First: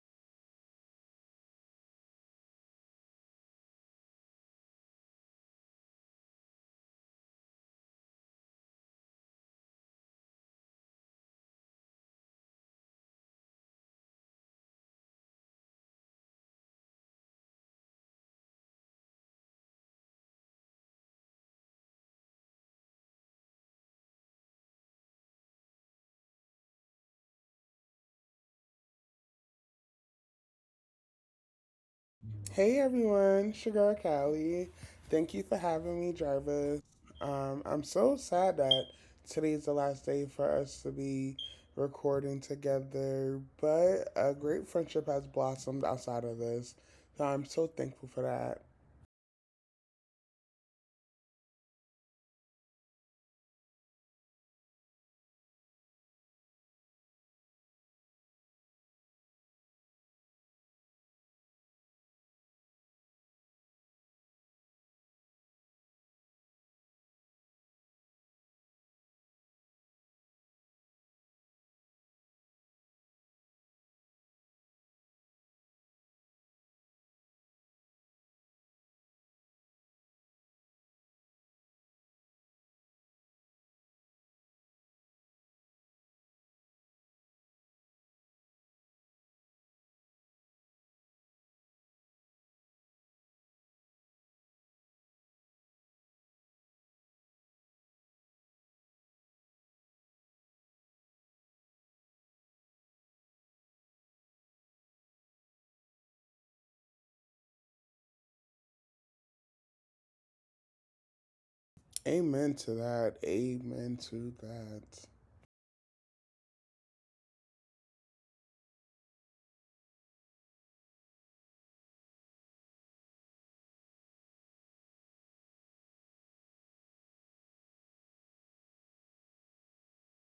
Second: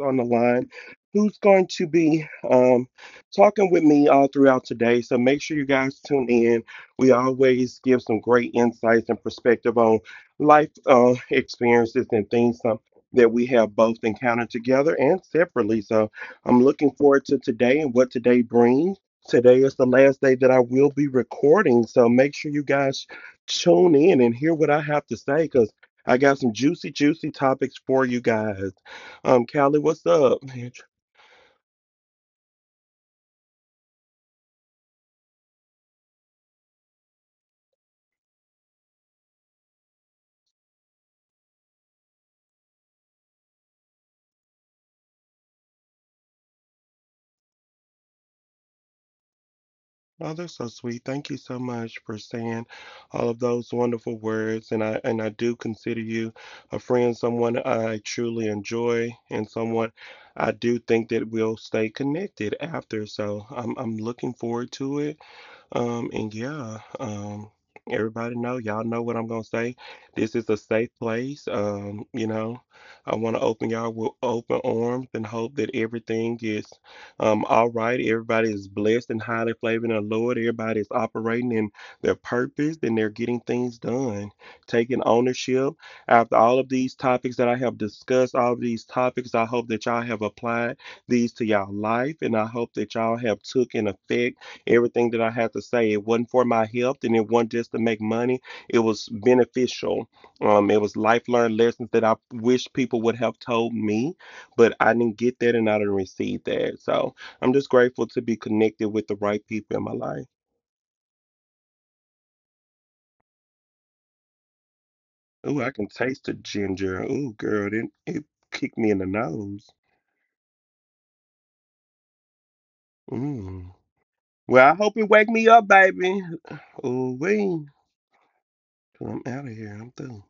on the line who's going to be talking with me all throughout today. So make sure you guys tune in. We always give some great insights and perspective on life experiences and things that we have both encountered together and separately. So I'm looking forward to today and what today brings. Today is the last day that I will be recording, so make sure you guys tune in and hear what I have to say because I got some juicy, juicy topics for you guys. Callie, what's up, man? Hey everyone, Sugar Callie. Thank you for having me, Jarvis. I'm so sad that today's the last day for us to be recording together, but a great friendship has blossomed outside of this. So I'm so thankful for that. Oh, that's so sweet. Thank you so much for saying all of those wonderful words. And I do consider you a friend, someone I truly enjoy, and someone I do think that we'll stay connected after. So I'm looking forward to it. Um, and yeah, um, everybody know, y'all know what I'm gonna say. This is a safe place. I want to open y'all with open arms and hope that everything is all right. Everybody is blessed and highly flavored in the Lord. Everybody is operating in their purpose and they're getting things done, taking ownership. After all of these topics that I have discussed, all of these topics, I hope that y'all have applied these to y'all life, and I hope that y'all have took an effect. Everything that I had to say, it wasn't for my health and it wasn't just to make money. It was beneficial. It was life learned lessons that I wish people would have told me, but I didn't get that and I didn't receive that. So I'm just grateful to be connected with the right people in my life. Amen to that. Amen to that. Ooh, I can taste the ginger. Ooh, girl, it kicked me in the nose. Mm. Well, I hope it wake me up, baby. Ooh, wee. I'm out of here. I'm through.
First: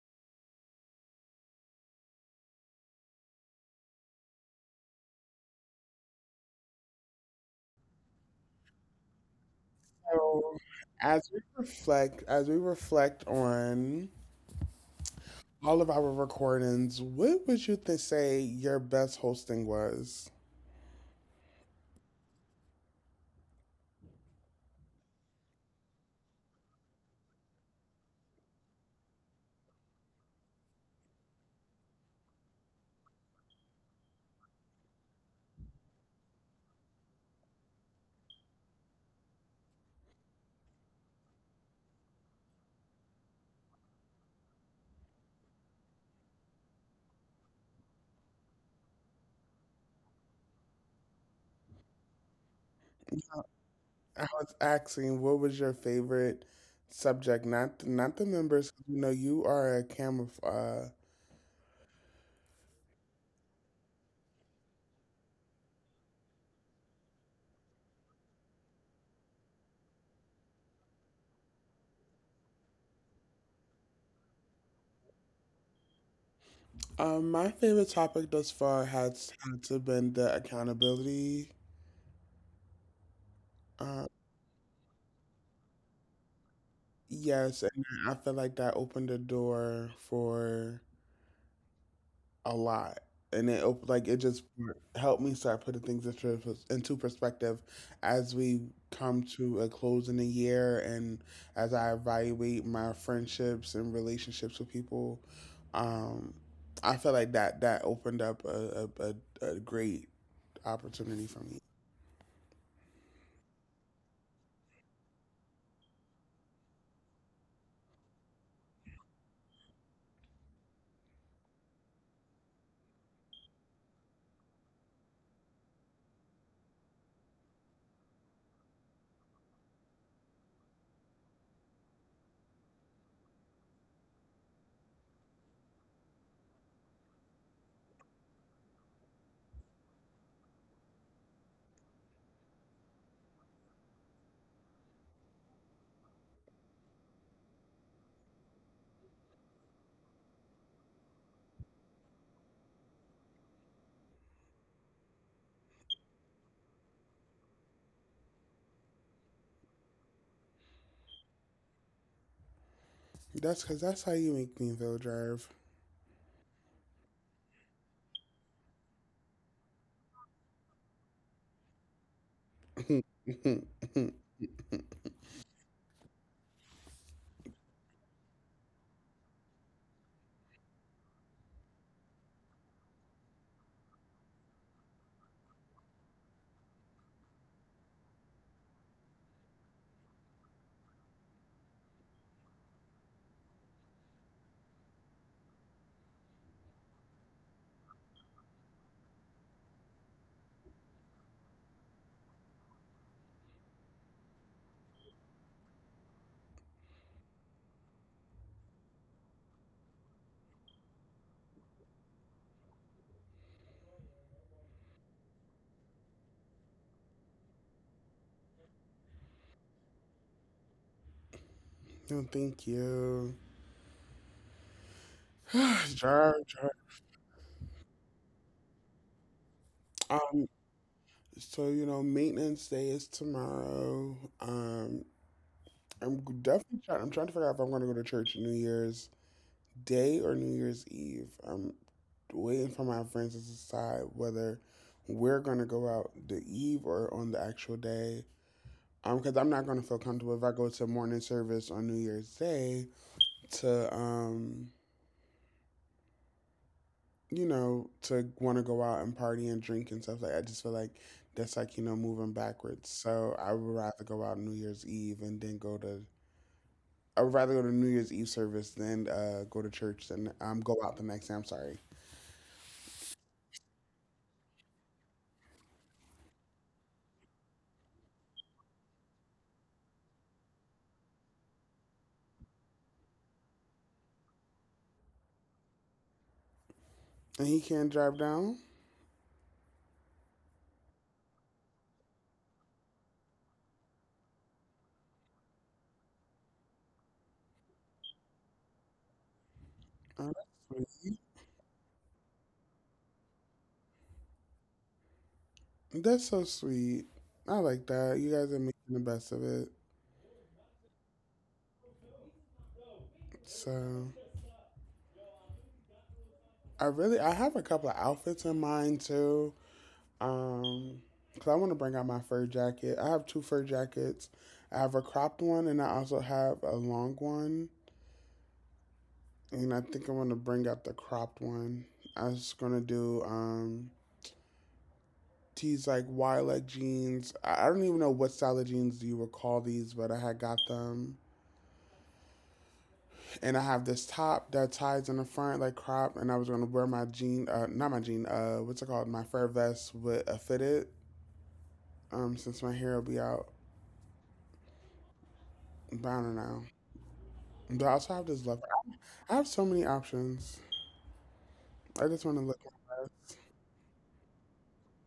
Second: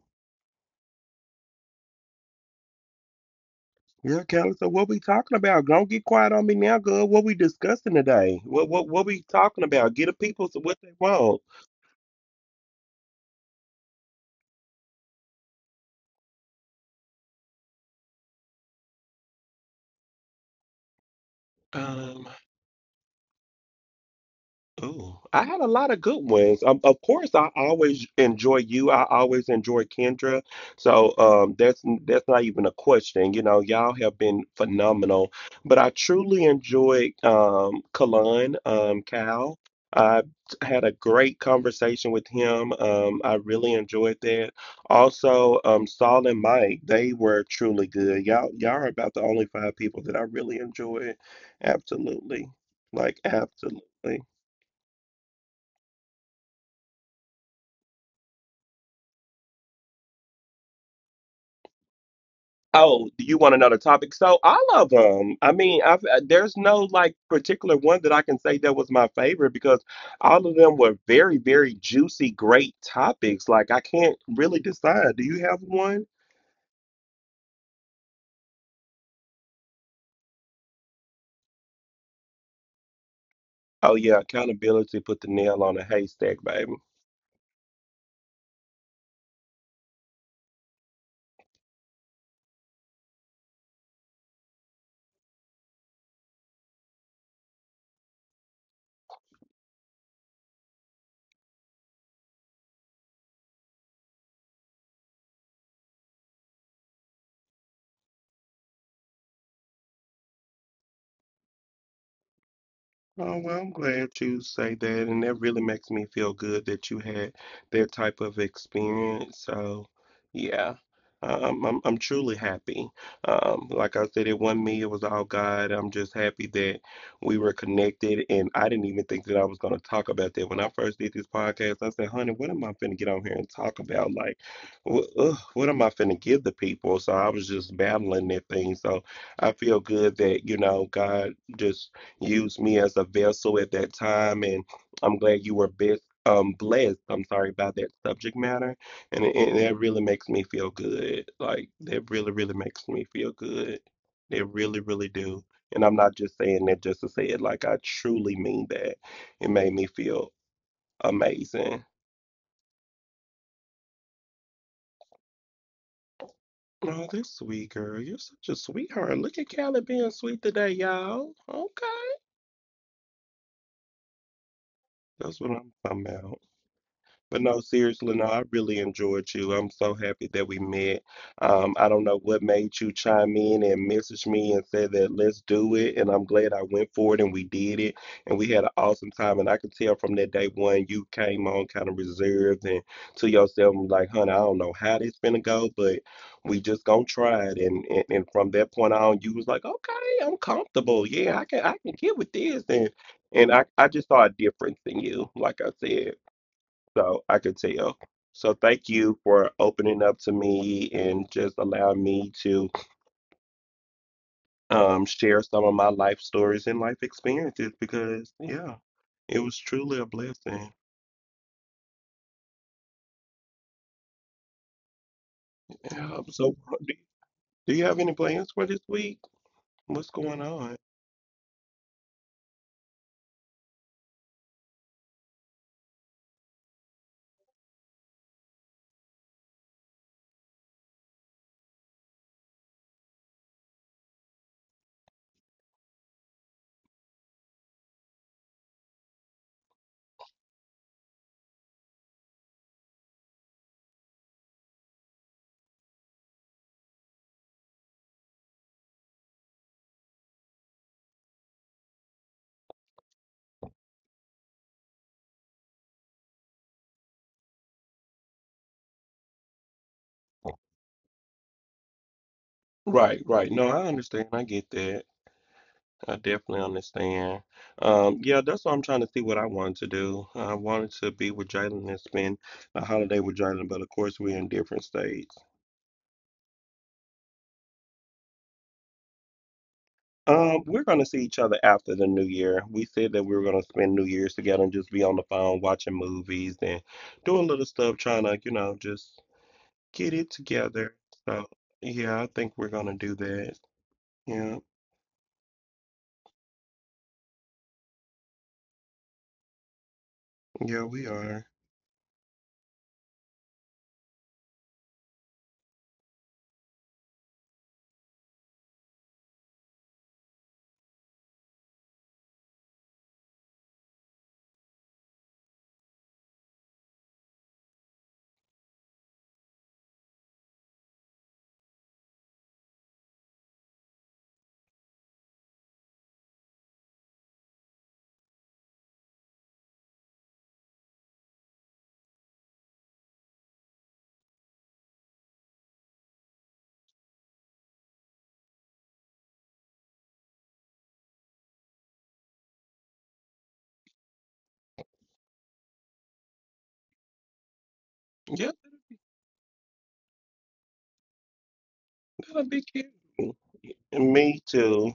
Yeah, Kelly. So what we talking about? Don't get quiet on me now, girl. What we discussing today? What we talking about? Get the people So what they as want. we reflect, as we reflect on all of our recordings, what would you say your best hosting was? Um, Oh, I had a lot of good ones. Of course, I always enjoy you. I always enjoy Kendra. So that's not even a question. You know, y'all have been phenomenal. But I truly enjoyed Kalan, Cal. I had a great conversation with him. I really enjoyed that. Also, Saul and Mike, they were truly good. Y'all are about the only five people that I really enjoyed. Absolutely, like absolutely. I was asking, what was your favorite subject? Not the members. You know, you are a camera. Oh, do you want another topic? So all of them. I mean, there's no like particular one that I can say that was my favorite because all of them were very, very juicy, great topics. Like I can't really decide. Do you have one? My favorite topic thus far has had to been the accountability. Oh Uh, yeah, accountability put the nail on a haystack, baby. yes, and I feel like that opened the door for a lot, and like it just helped me start putting things into perspective as we come to a close in the year, and as I evaluate my friendships and relationships with people. Um, I feel like that opened up a great opportunity for me. Oh, well, I'm glad you say that, and that really makes me feel good that you had that type of experience. So, yeah, I'm truly happy. Like I said, it wasn't me; it was all God. I'm just happy that we were connected, and I didn't even think that I was going to talk about that when I first did this podcast. I said, "Honey, what am I finna get on here and talk about? Like, what am I finna give the people?" So I was just battling that thing. So I feel good that you know God just used me as a vessel at that time and I'm glad you were best blessed. I'm sorry about that subject matter, and that really makes me feel good, like that really really makes me feel good. It really really do. And I'm not just saying that just to say it, like I truly mean that. It made me feel amazing. That's because that's how you make me feel, Drive. Oh, this sweet girl, you're such a sweetheart. Look at Callie being sweet today, y'all. Okay. no, That's what I'm talking about. But no, seriously, no, I really enjoyed you. I'm so happy that we met. I don't know what made you chime in and message me and say that let's do it. And I'm glad I went for it and we did it. And we had an awesome time. And I could tell from that day one, you came on kind of reserved and to yourself, and like, honey, I don't know how this finna go, but we just gonna try it. And from that point on, you was like, okay, I'm comfortable. Yeah, I can get with this. And I just saw a difference in you, like I said. So I could tell. So thank you for opening up to me and just allowing me to share some of my life stories and life experiences because, yeah, it was truly a blessing. Thank you. Yeah. Drive, So, Drive. do, do you have any plans for this week? What's going on? So you know, maintenance day is tomorrow. I'm definitely trying to figure out if I'm going to go to church New Year's Day or New Year's Eve. I'm waiting for my friends to decide whether we're going to go out the eve or on the actual day. Because I'm not going to feel comfortable if I go to morning service on New Year's Day to um to want to go out and party and drink and stuff like I just feel like that's like, you know, moving backwards. So I would rather go out on New Year's Eve and then go to. I would rather go to New Year's Eve service than go to church than go out the next day, I'm sorry. Right, right. No, I understand. I get that. I definitely understand. Yeah, that's what I'm trying to see what I wanted to do. I wanted to be with Jalen and spend a holiday with Jalen, but of course, we're in different states. And he can't drive down? We're going to see each other after the new year. We said that we were going to spend New Year's together and just be on the phone watching movies and doing little stuff, trying to, you know, just get Oh, it that's together. sweet. So, yeah, I think we're going to do that. Yeah, That's so sweet. I like that. You guys are making the best of it. yeah, we are. So I have a couple of outfits in mind too. Um, because I want to bring out my fur jacket. I have two fur jackets. I have a cropped one, and I also have a long one. And I think I want to bring out the cropped one. I was gonna do these like wide leg jeans. I don't even know what style of jeans you would call these, but I had got them. And I have this top that ties in the front like crop, and I was gonna wear my jean, not my jean, what's it called, my fur vest with a fitted. Since my hair will be out, but I don't know. But I also have this love. Yeah, I have so many options. I just want to look. that'll be cute. Me too.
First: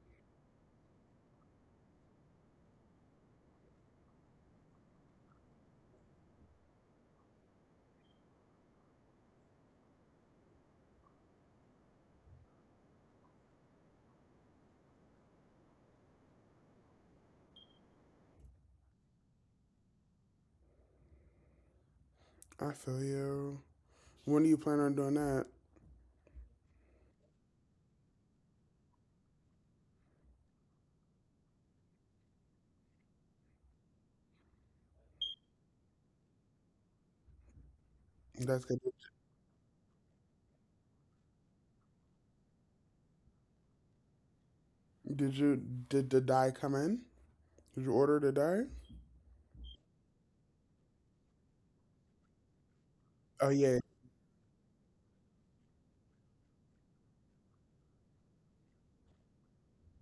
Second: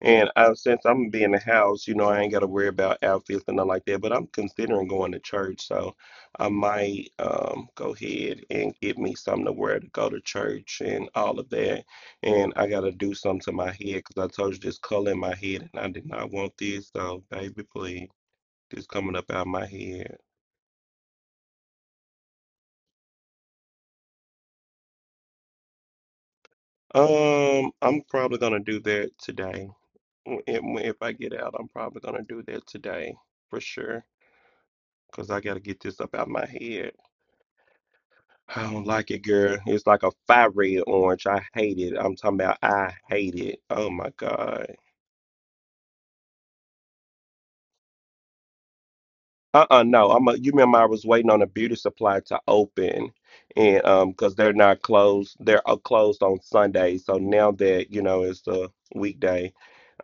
And I, since I'm gonna be in the house, you know, I ain't got to worry about outfits and nothing like that. But I'm considering going to church, so I might go ahead and get me something to wear to go to church and all of that. And I gotta do something to my head because I told you this color in my head, and I did not want this. So, baby, please, this coming up out of my head. I feel you. When do you plan on doing that? I'm probably gonna do that today. If I get out, I'm probably gonna do that today for sure. Cause I gotta get this up out my head. I That's good. don't like it, girl. It's like a fire red orange. I hate it. I'm talking about I hate it. Oh my God. Did you did the dye come in? Did you order the dye? Uh-uh, no. You remember I was waiting on a beauty supply to open Oh yeah, and because they're not closed. They're closed on Sundays. So now that, you know, it's a weekday,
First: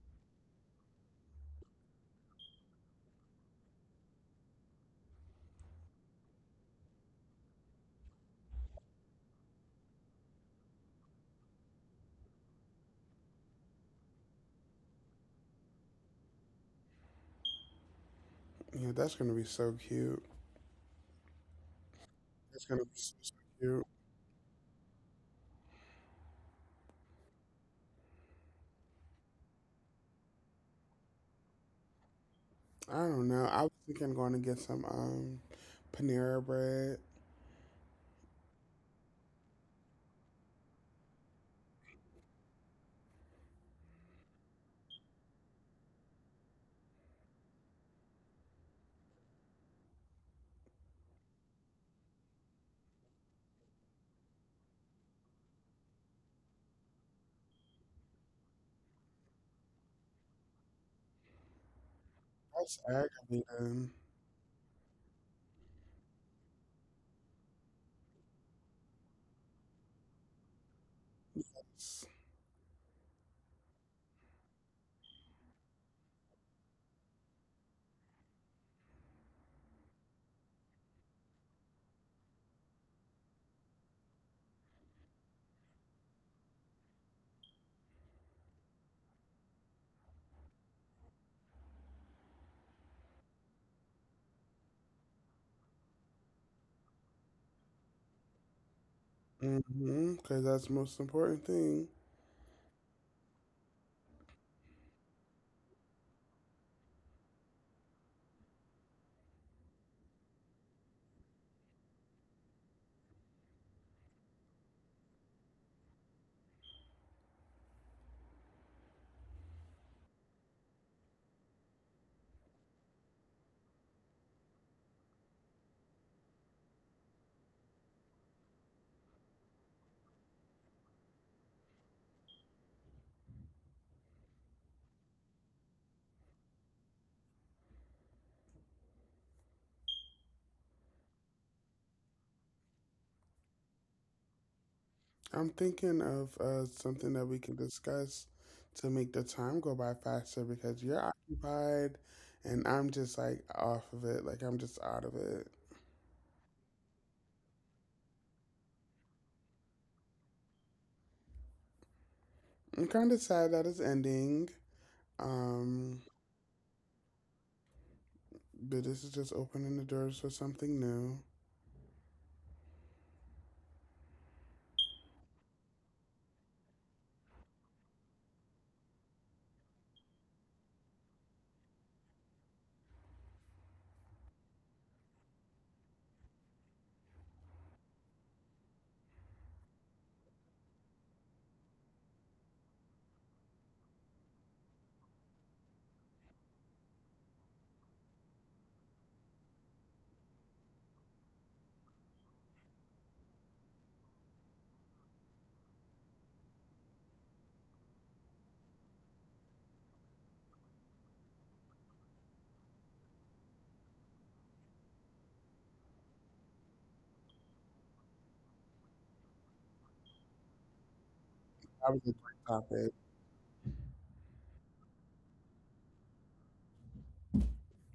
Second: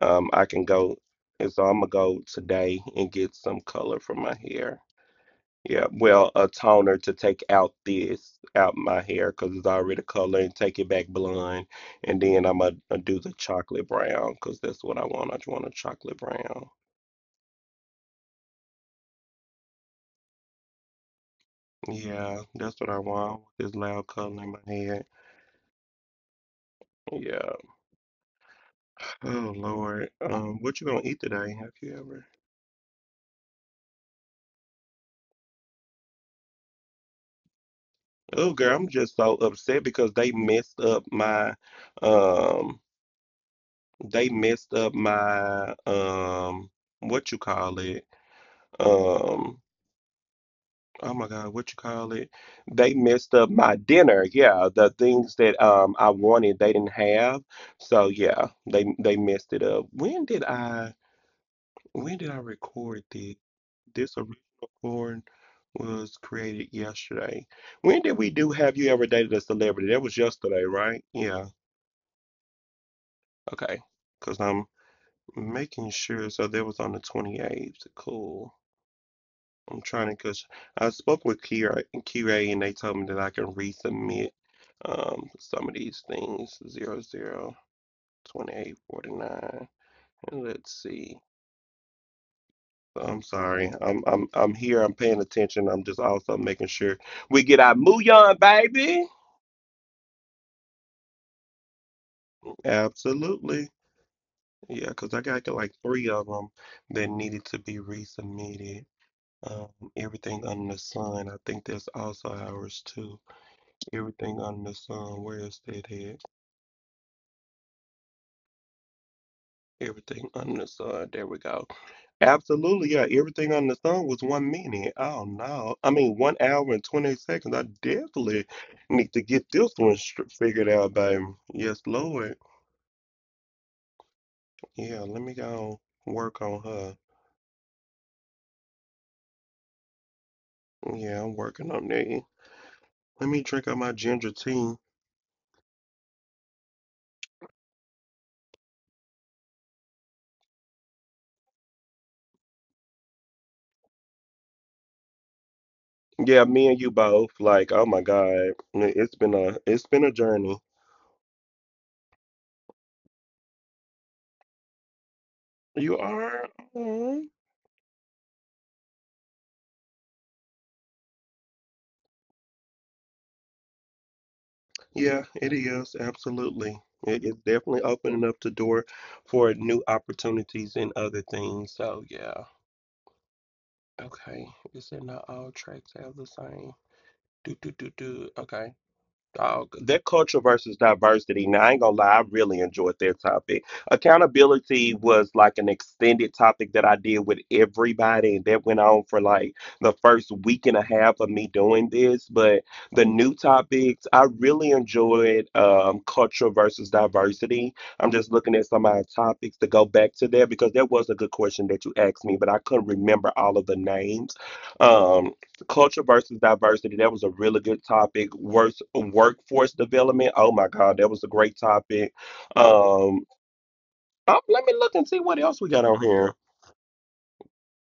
I can go and so I'm gonna go today and get some color for my hair. Yeah, well, a toner to take out this, out my hair, because it's already colored, and take it back blonde. And then I'm going to do the chocolate brown, because that's what I want. I just want a chocolate brown. yeah. That's gonna be so cute. Yeah, That's that's gonna be what I so, so want. This cute. loud color in my head. Yeah. Oh, Lord. What you gonna eat today? Have you ever? I don't know. I was thinking going to get some Panera bread. Oh, girl, I'm just so upset because um, they messed up my, what you call it? Um, oh my God, what you call it? They messed up my dinner. Yeah, the things that I wanted they didn't have. So yeah, they messed it up. When did I That's record this? aggravating. This original porn was created yesterday. When did we do Have You Ever Dated a Celebrity? That was yesterday, right? Yeah. Okay. Because I'm making sure. So that was on the 28th. Cool. I'm trying to, cause I spoke with Kira, and they told me that I can resubmit some of these things. 00:28:49. And let's see. I'm sorry. I'm here. I'm paying attention. I'm just also making sure we get our on, baby. Mm-hmm. Because that's the most important thing. Absolutely. Yeah, cause I got like three of them that needed to be resubmitted. Um, everything under the sun. I think that's also ours too. Everything under the sun. Where is that at? Everything under the sun. There we go. Absolutely, yeah. Everything under the sun was 1 minute. Oh no, I mean 1 hour and 20 seconds. I definitely need to get this one figured out, baby. Yes, Lord. Yeah, let me go work on her. Yeah, I'm working on that. Let me drink out my ginger tea. I'm thinking of something that we can discuss to make the time go by faster because you're occupied and I'm just like off of it. Like I'm just out of it. Yeah, me and you both. Like, oh my God, it's been a journey. I'm kind of sad that it's ending. Um, You are. Mm-hmm. but this is just opening the doors for something new. Yeah, it is. Absolutely. It is definitely opening up the door for new opportunities and other things. So, yeah. Okay. You said not all tracks have the same. Do, do, do, do. Okay. Dog, their culture versus diversity. Now, I ain't gonna lie, I really enjoyed their topic. Accountability was like an extended topic that I did with everybody, and that went on for like the first week and a half of me doing this. But the new topics, I really enjoyed culture versus diversity. I'm just looking at some of our topics to go back to there because that was a good question that you asked me, but I couldn't remember all of the names. Um, Culture versus diversity, that was a really good topic. Worse, workforce development, oh my god, that was a great That was a topic. great topic. um Let me look and see what else we got on here.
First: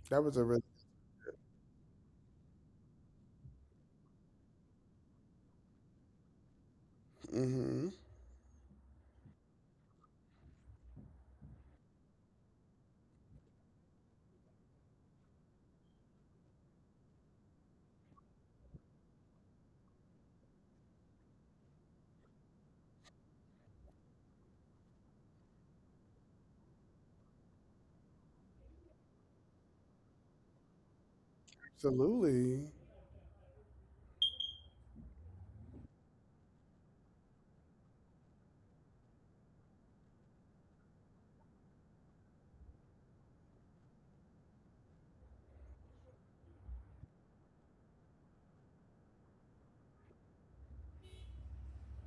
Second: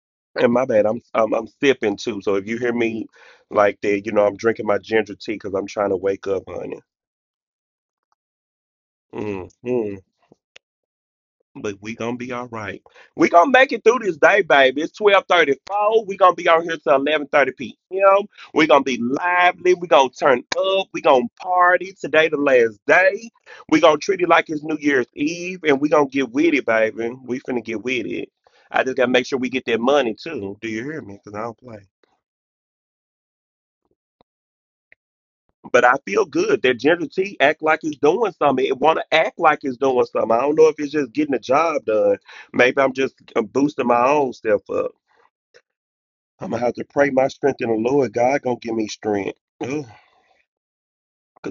That was a And my really, bad, I'm sipping too, so if you hear me like that, I'm drinking my ginger tea because I'm trying to wake up, honey. mm-hmm, hmm but we gonna be all right. We gonna make it through this day, baby. It's 12:34. We gonna be on here till 11:30 p.m. We gonna be lively. We gonna turn up. We gonna party today, the last day. We gonna treat it like it's New Year's Eve, and we gonna get with it, baby. We finna get with it. I just gotta make sure we get that money too. Do you hear me? Cause I don't play. absolutely. But I feel good that Ginger T act like it's doing something. It want to act like it's doing something. I don't know if it's just getting the job done. Maybe I'm just boosting my own self up. I'm gonna have to pray my strength in the Lord. God gonna give me strength. Because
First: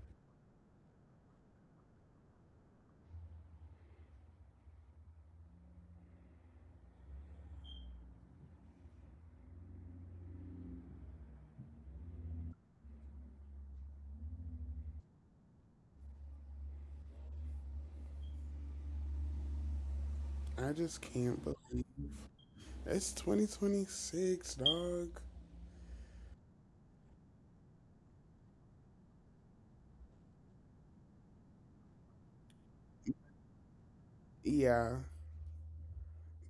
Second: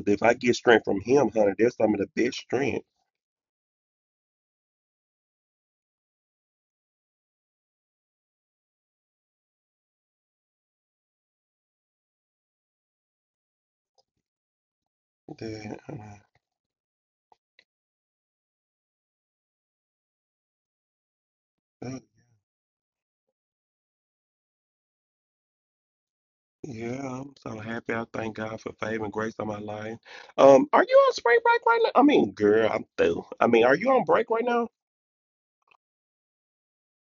if I get strength from Him, honey, that's some of the best strength. that, uh, I just can't uh, believe it's 2026, dog. yeah, I'm so happy. I thank God for favor and grace on my life. Are you on spring break right now? I mean, girl, I'm through. I mean, are you on break right now? Yeah,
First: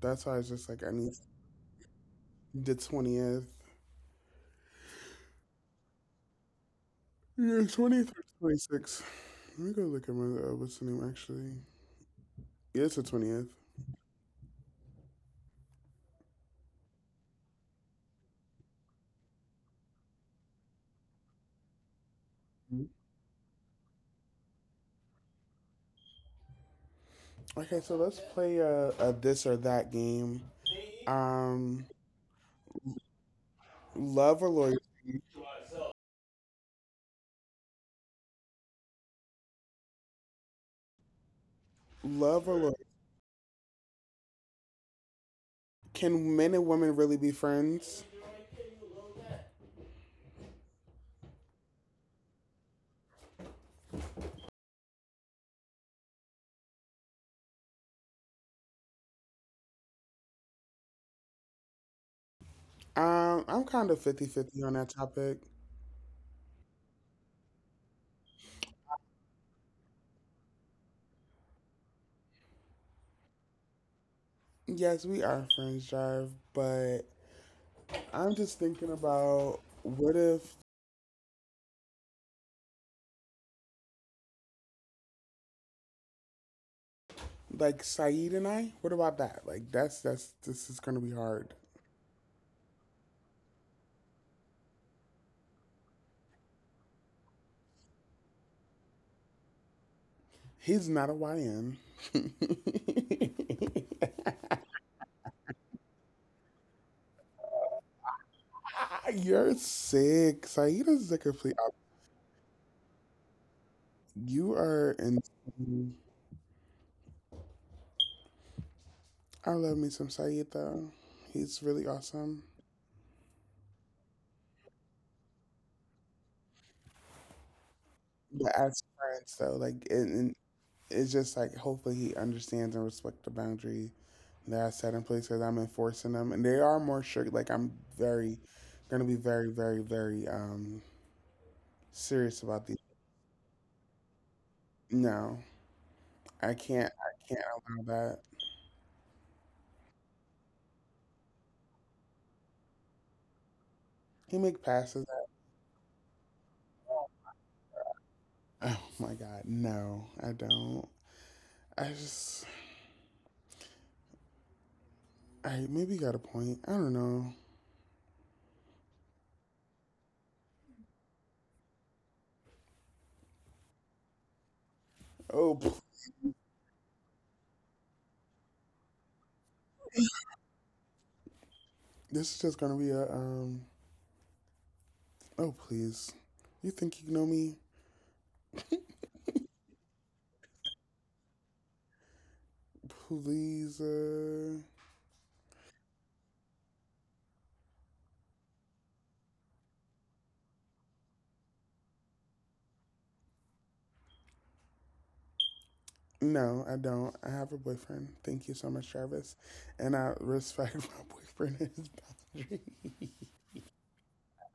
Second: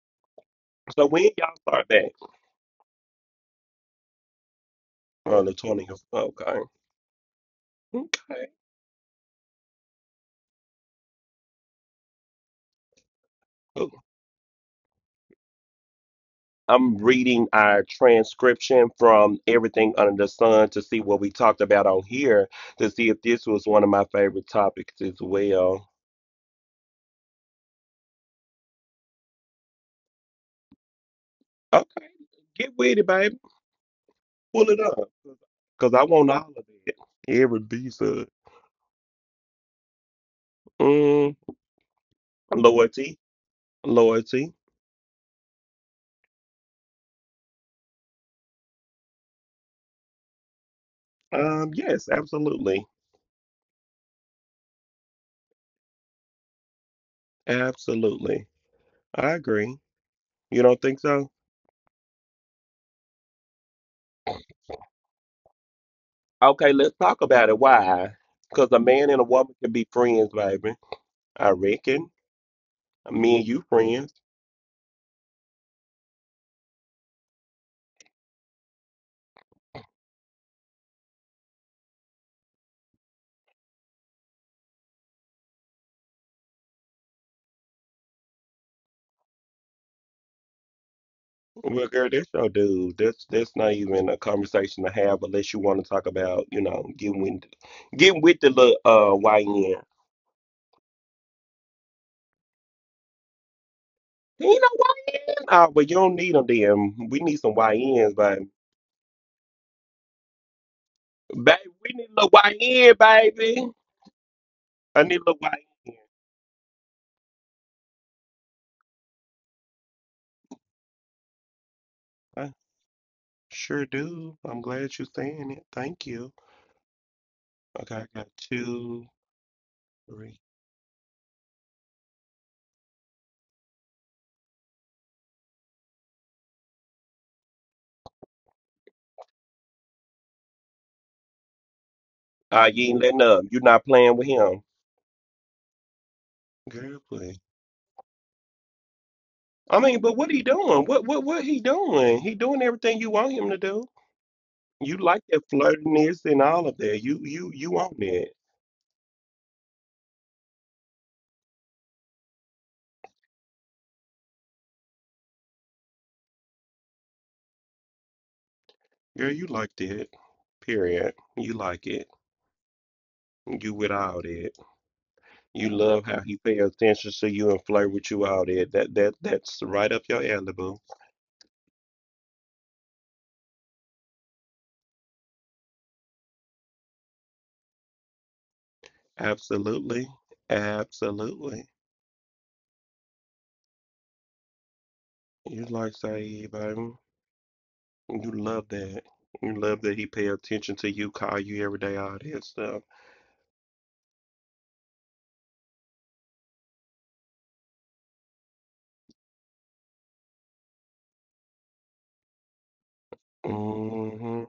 that's why I was just like, I So need when y'all start that? the 20th. On the 20th. Okay. Yeah, 20th or Okay. 26th. Let me go look at my what's the name actually. Yeah, it's the 20th. Oh, I'm reading our transcription from Everything Under the Sun to see what we talked about on here, to see if this was one of my favorite topics as well. Okay, so let's play a this or that game. Um, Okay, get with it, baby. love or Pull loyalty? it up. Because I want all of it. Every piece of it. mm, Love or loyalty? Loyalty. Loyalty. Can men and women really be friends? Yes, absolutely. Absolutely. I agree. You don't think so? I'm kind of 50/50 on that topic. Okay, let's talk about it. Why? Because a man and a woman can be friends, baby. I reckon. Me and you friends. Yes, we are friends, Jive, but I'm just thinking about what if like Saeed and I? What about that? Like that's this is gonna be hard. Well, girl, that's your dude. That's not even a conversation to have unless you want to talk about, getting with the little YN. He's not a YN. You know YN? Oh, but you don't need them then. We need some YNs, baby. You're sick. Saeed the complete Baby, op- we need a little YN, baby. You are I need a little insane. YN. I love me some Saeed though. He's really awesome. I sure do. I'm glad you're saying it. Thank you. Okay, I got But as two, friends though, like and three. it's just like hopefully he understands and respects the boundary that I set in place because I'm enforcing them. And they are more strict. Like I'm very gonna be very, very, very serious about Ah, these. you ain't letting up. You're not playing with him. No. I can't Girl, I can't please. allow that. I mean, but what he doing? What he doing? He doing everything you want him to do. He make You passes. like that flirtiness and all of that. You want that. Oh my god, no, I don't. I just, I maybe got a point. I don't know. Girl, you like that. Period. You like it. You with all that. Oh, You love how he pay attention to you and flirt with you, all that. That's right up your alley, boo. this is just gonna be a. Oh please, you think you know me? Absolutely. Absolutely. Please, You like Saeed, baby. You love that. You love that he pay attention to you, call you every day, all that stuff. no, I don't. I have a boyfriend. Thank you so much, Jarvis, and I respect my boyfriend and his boundaries. Mm-hmm.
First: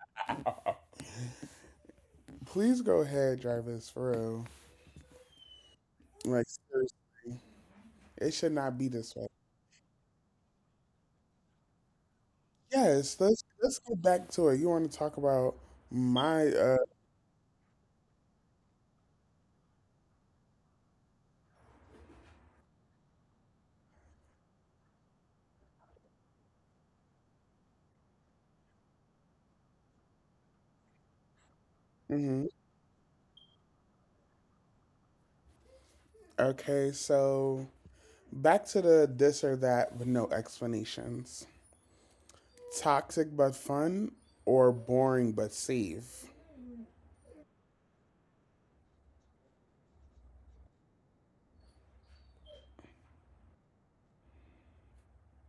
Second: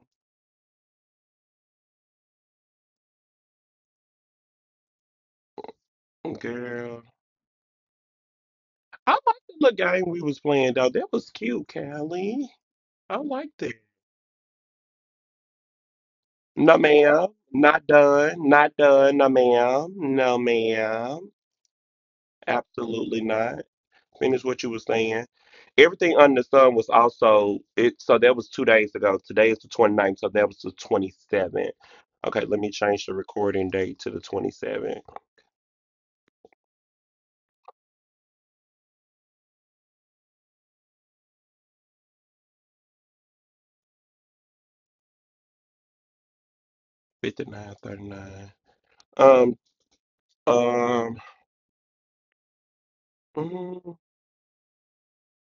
Please go ahead, Jarvis. For real, like Girl. seriously, it should not be this I way. like the little game we was playing though. That was cute, Callie. I Yes, let's liked let's it. get back to it. You want to talk about my No uh? ma'am. Not done. Not done. No ma'am. No ma'am. Absolutely not. Finish what you were saying. Everything under the sun was also it, so that was 2 days ago. Today is the 29th, so that was the 27th. Okay, Mhm. let me change the recording date to the 27th. Okay, so back to the this or that with no explanations. Toxic but fun or boring but safe? 59, 39. Um, um, mm,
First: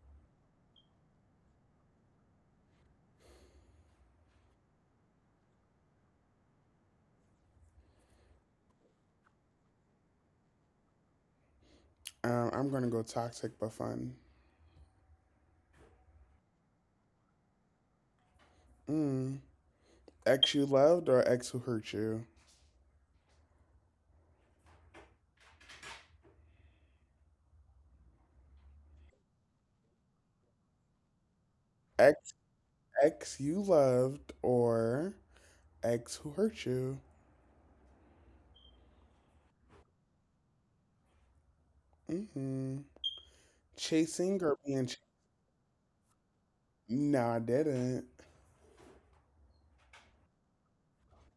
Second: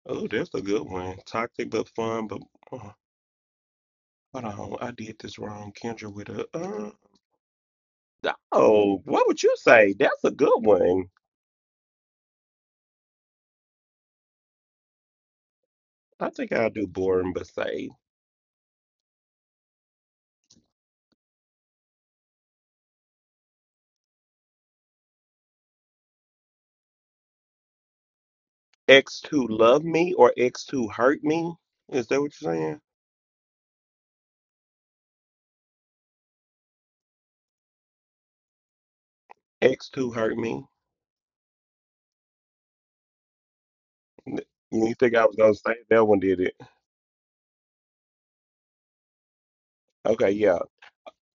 oh, that's a good one. Toxic but fun, but oh, hold on, I did this wrong. Kendra with a oh, what would you say? That's a good one. I'm gonna go toxic but fun. I think I'll do boring but say. Mm. Ex you loved or ex who hurt you? X two love me or X two hurt me. Is that what Ex you're saying? ex you loved or ex who hurt you? X two hurt me. Mm-hmm. Chasing or being You think I was gonna say that one, did it? no, I didn't. Okay, yeah.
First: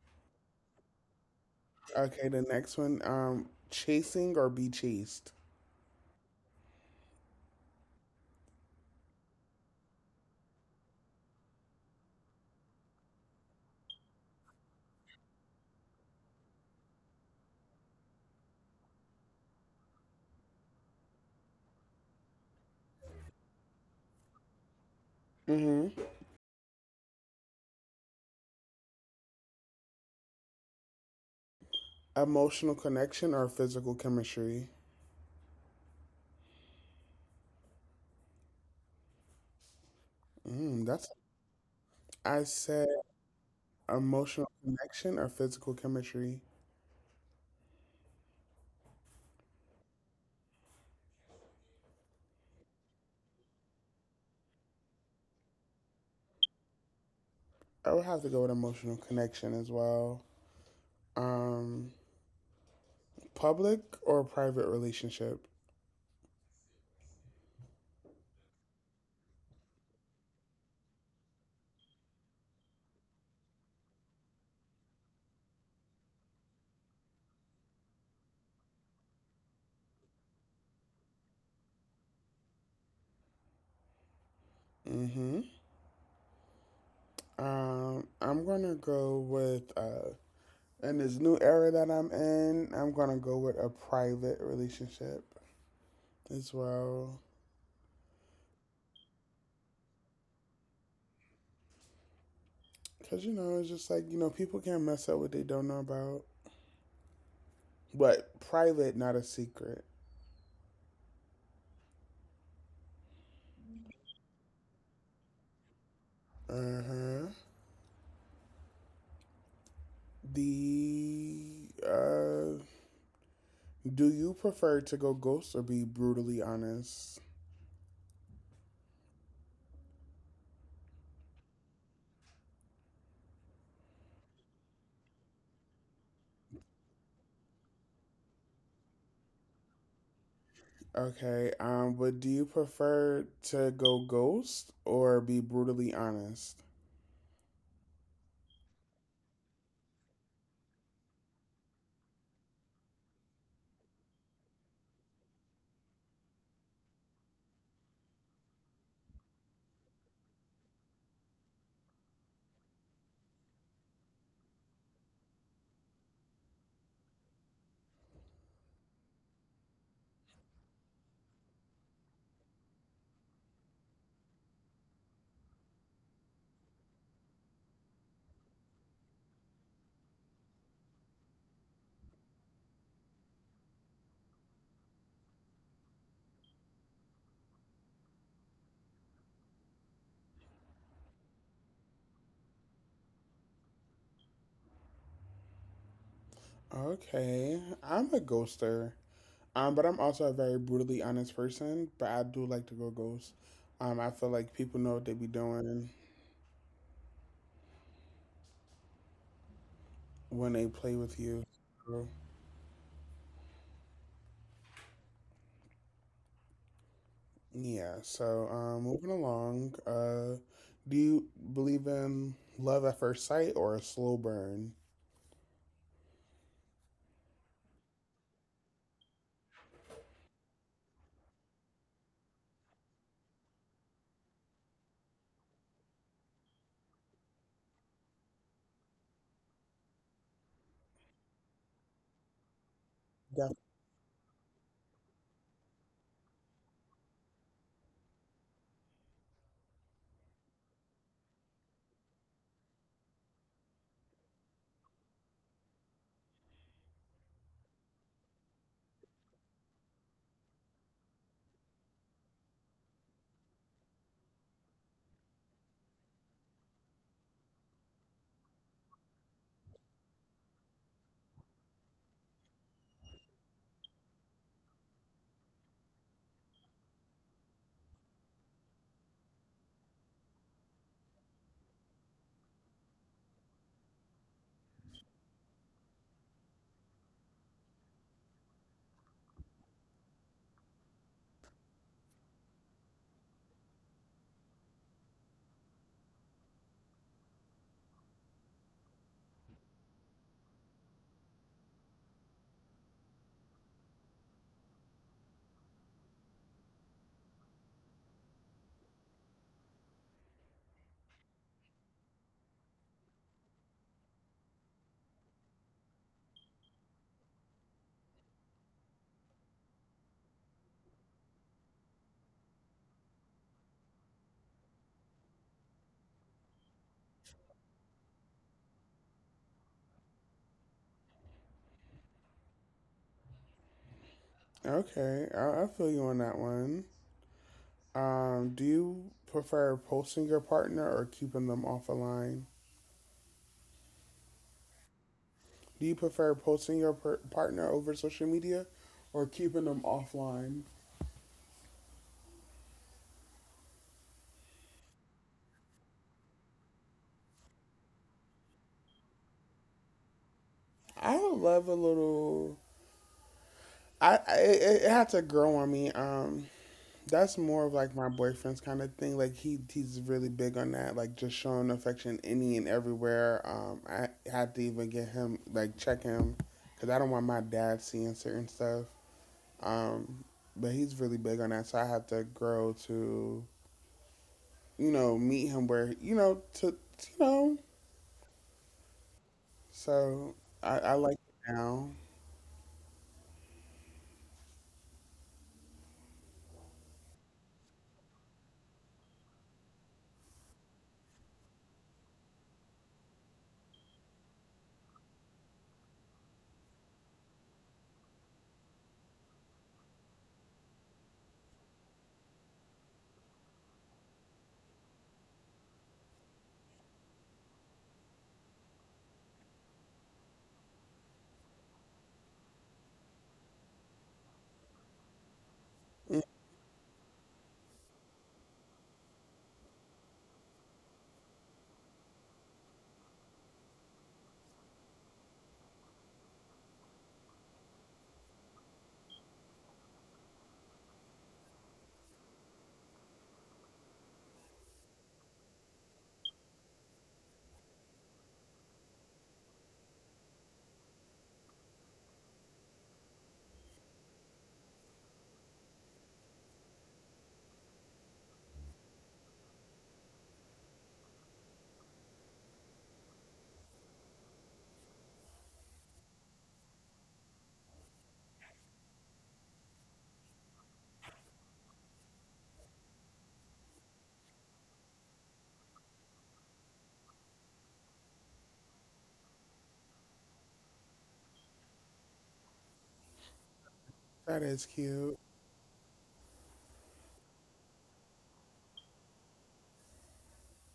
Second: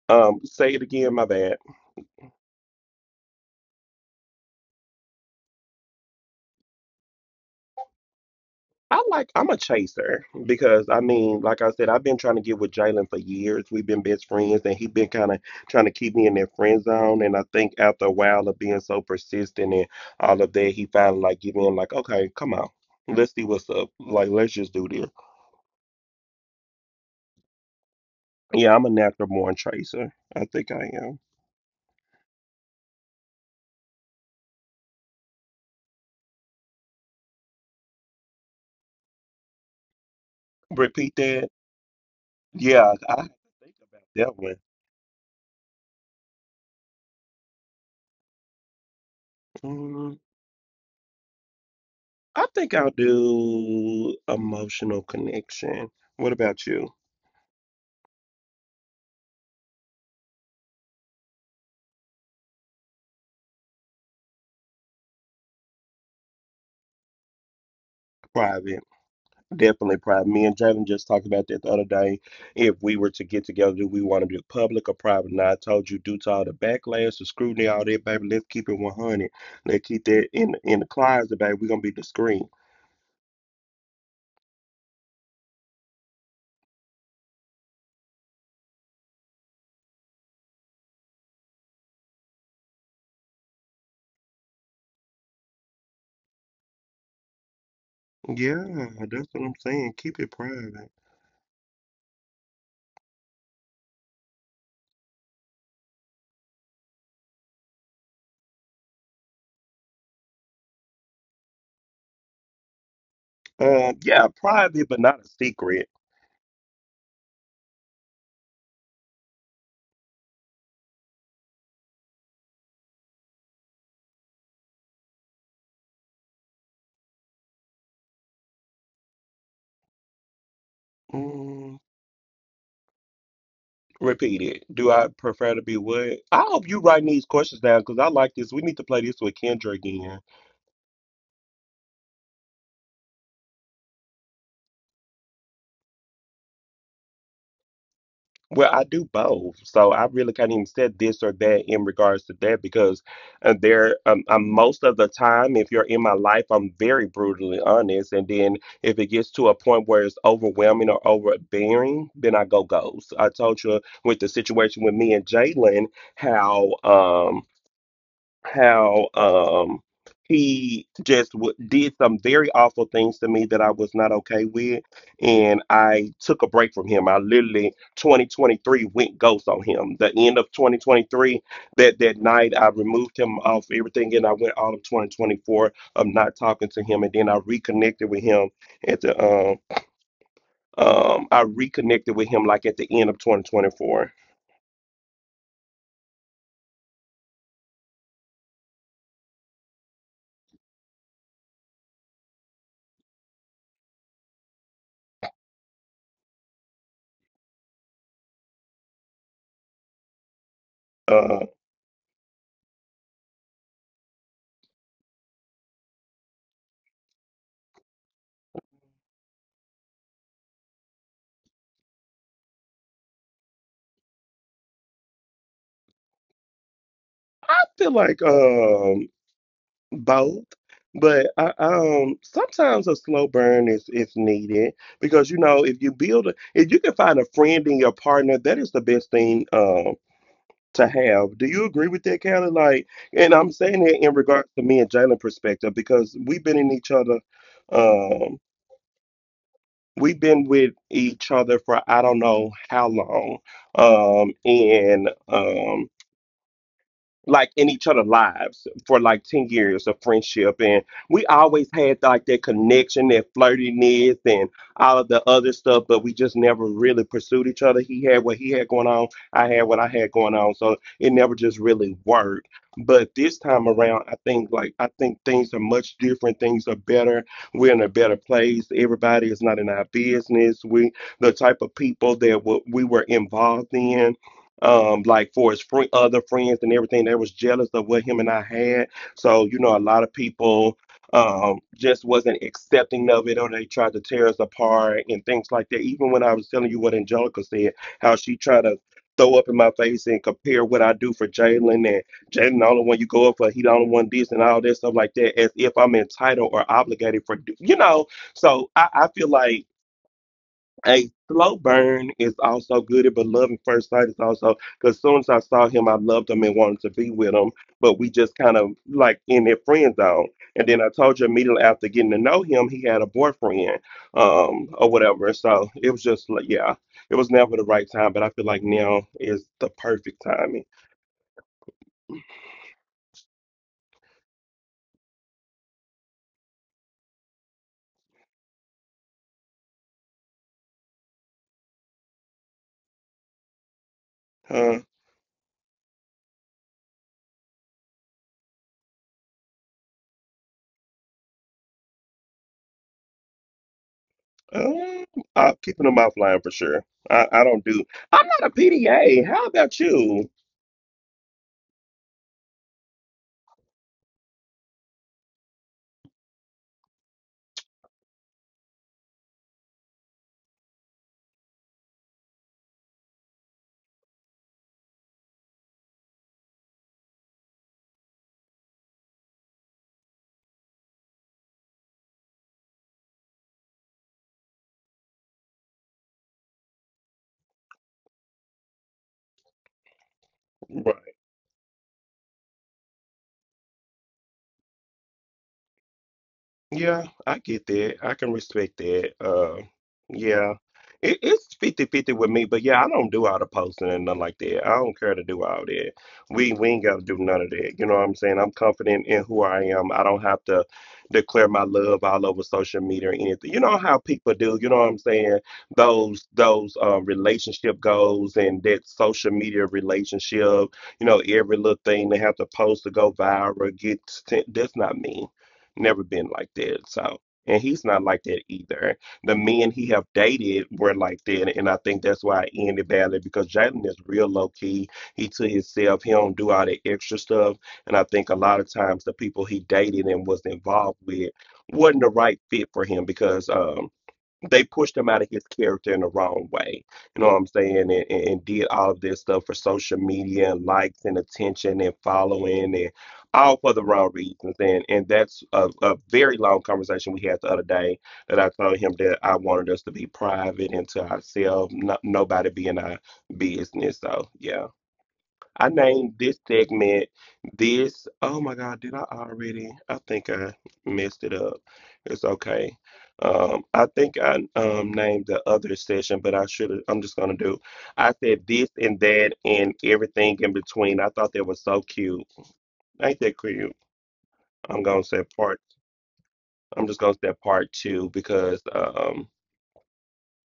Say it again. My bad. Okay, the next one. Chasing or be chased? I like. I'm a chaser because, I mean, like I said, I've been trying to get with Jalen for years. We've been best friends, and he been kind of trying to keep me in that friend zone. And I think after a while of being so persistent and all of that, he finally like give in. Like, okay, come on, let's see what's up. Like, let's just do this. Mm-hmm. Yeah, I'm a natural born chaser. I think I am. Emotional connection or physical chemistry? Mm, that's Repeat that. I said Yeah, I think about that emotional one. connection or physical chemistry. Mm-hmm. I think I'll do emotional connection. What about you? I would have to go with emotional connection as well. Um, public or private relationship. Private. Definitely private. Me and Draven just talked about that the other day. If we were to get together, do we want to do public or private? Now, I told you, due to all the backlash, the scrutiny, all that, baby, let's keep it 100. Let's keep that in the closet, baby. We're going to be discreet. Mm-hmm. I'm gonna go with in this new era that I'm in, I'm gonna go with a private relationship as well. Yeah, that's what I'm saying. Keep it private. Cause you know, it's just like people can't mess up what they don't know about. But private, not a secret. Yeah, private, but not a secret. Uh huh. The Do you prefer to go ghost or be brutally honest? Mm, Repeat it. Do I prefer to be what? I hope you writing these questions down because I like this. We need to play this with Kendra again. Okay, but do you prefer to go ghost or be brutally honest? Well, I do both, so I really can't even say this or that in regards to that, because most of the time, if you're in my life, I'm very brutally honest, and then if it gets to a point where it's overwhelming or overbearing, then I go ghost. I told you with the situation with me and Jalen, how. How he just did some very awful things to me that I was not okay with, and I took a break from him. I literally 2023 went ghost on him. The end of 2023, that night I removed him off everything, and I went all of 2024 of not talking to him, and then I reconnected with him at the I reconnected with him like at the end of 2024. Okay, I'm a ghoster. But I'm also a very brutally honest person, but I do like to go ghost. I feel like people know what they be doing when they play with you. Uh, So, yeah, so moving along, do you believe in love at first sight or a slow burn? I feel like both, but sometimes a slow burn is needed, because if you if you can find a friend in your partner, that is the best thing to have. Do you agree with that, Kelly? Like, and I'm saying that in regards to me and Jalen perspective, because um we've been with each other for, I don't know how long, and like in each other' lives for like 10 years of friendship, and we always had like that connection, that flirtiness and all of the other stuff, but we just never really pursued each other. He had what he had going on, I had what I had going on, so it never just really worked. But this time around, I think things are much different, things are better. We're in a better place, everybody is not in our business. We the type of people that what we were involved in. Like for his other friends and everything, they was jealous of what him and I had. So, a lot of people just wasn't accepting of it, or they tried to tear us apart and things like that. Even when I was telling you what Angelica said, how she tried to throw up in my face and compare what I do for Jalen, and Jalen the only one you go up for, he the only one this, and all that stuff like that, as if I'm entitled or obligated for. So I feel like a slow burn is also good, but love at first sight is also, because soon as I saw him, I loved him and wanted to be with him. But we just kind of like in their friend zone. And then I told you immediately after getting to know him, he had a boyfriend, or whatever. So it was just like, yeah, it was never the right time, but I feel like now is the perfect timing. Okay, I feel you on that one. Do you prefer posting your partner or keeping them off a line? Huh? Do you prefer posting your partner over social media or keeping them offline? um, I'm keeping him offline for sure. I don't do. I'm not a PDA. How about you? I would love a little. It had to grow on me. That's more of like my boyfriend's kind of thing. Like he's really big on that. Like just showing affection any and everywhere. I had to even get him like check him because I don't want my dad seeing certain stuff. Um, but he's really big on that, so I have to grow to, meet him where, to. So I like it now. Yeah, I get that. I can respect that. Yeah, it's 50-50 with me, but yeah, I don't do all the posting and nothing like that. I don't care to do all that. We ain't got to do none of that. You know what I'm saying? I'm confident in who I am. I don't have to declare my love all over social media or anything. You know how people do. You know what I'm saying? Those relationship goals and that social media relationship. Every little thing they have to post to go viral. Get that's not me. Mm. Never been like that. So, and he's not like that either. The men he have dated were like that, and I think that's why it ended badly because Jalen is real low key. He to himself. He don't do all that extra stuff. And I think a lot of times the people he dated and was involved with wasn't the right fit for him because they pushed him out of his character in the wrong way. You know what I'm saying? And did all of this stuff for social media and likes and attention and following and all for the wrong reasons. And that's a very long conversation we had the other day that I told him that I wanted us to be private and to ourselves, no, nobody be in our business. So, yeah. I named this segment this. Oh my God, did I already? I think I messed it up. It's okay. I think I named the other session, but I should have. I'm just gonna do. I said this and that and everything in between. I thought that was so cute. Ain't that cute? That is I'm cute. gonna say part. I'm just gonna say part 2 because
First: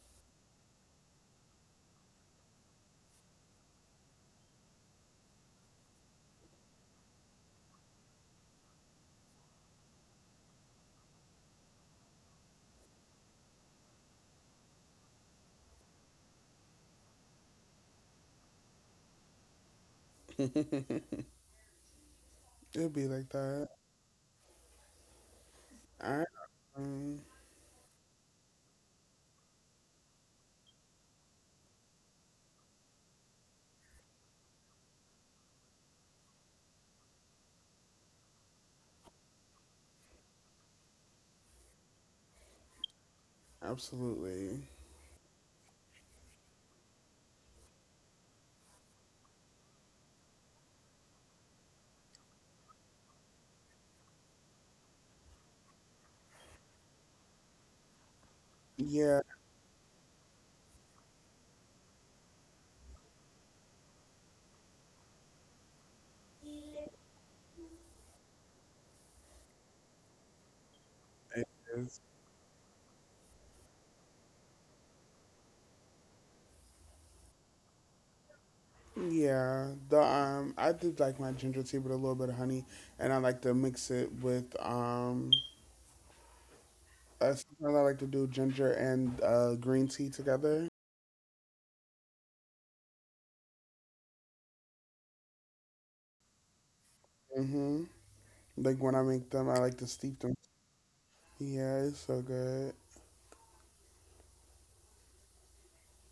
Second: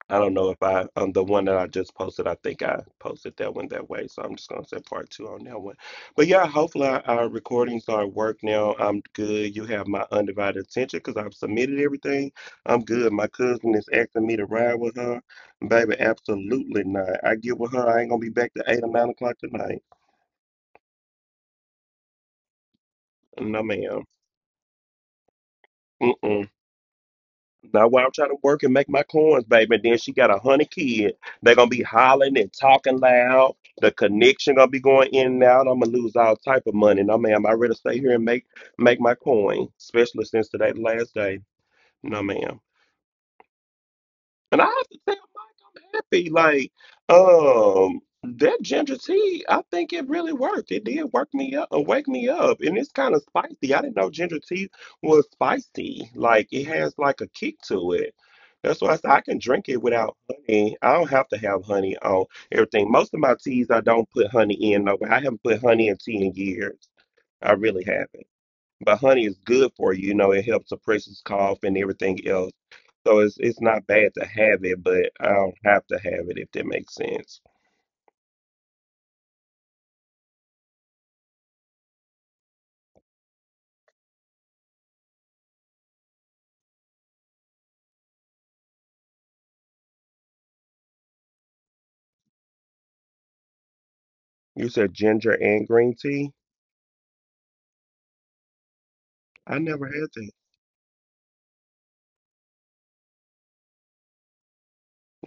I don't know if I the one that I just posted. I think I posted that one that way, so I'm just gonna say part two on that one. But yeah, hopefully our recordings are at work now. I'm good. You have my undivided attention because I've submitted everything. I'm good. My cousin is asking me to ride with her, baby. Absolutely not. I get with her. I ain't gonna be back to 8 or 9 o'clock tonight. It'll be like No, that. ma'am. I, Mm-mm. um, Not while I'm trying to work and make my coins, baby. And then she got 100 kids. They're gonna be hollering and talking loud. The connection gonna be going in and out. I'm gonna lose all type of money. No, ma'am. I rather stay here and make my coin, especially since today the last day. No, ma'am. absolutely. And I have to tell Mike I'm happy. Like, um, that ginger tea, I think it really worked. It did work me up, wake me up. And it's kind of spicy. I didn't know ginger tea was spicy. Like, it has like a kick to it. That's Yeah, why I said I can drink it without honey. I don't have to have honey on everything. Most of my teas I don't put honey in. No, I haven't put honey in tea in years. I really haven't. But honey is good for you. You know, it helps it suppress is. cough and everything else. So it's not bad to have it, but I don't have to have it if that makes sense. Yeah, the I did like my ginger tea with a little bit of honey, and I like to mix it with. Sometimes I like to do ginger and green tea together. You said ginger and green tea? Hmm. Like when I make them, I like to steep them. I never had that. Yeah, it's so good.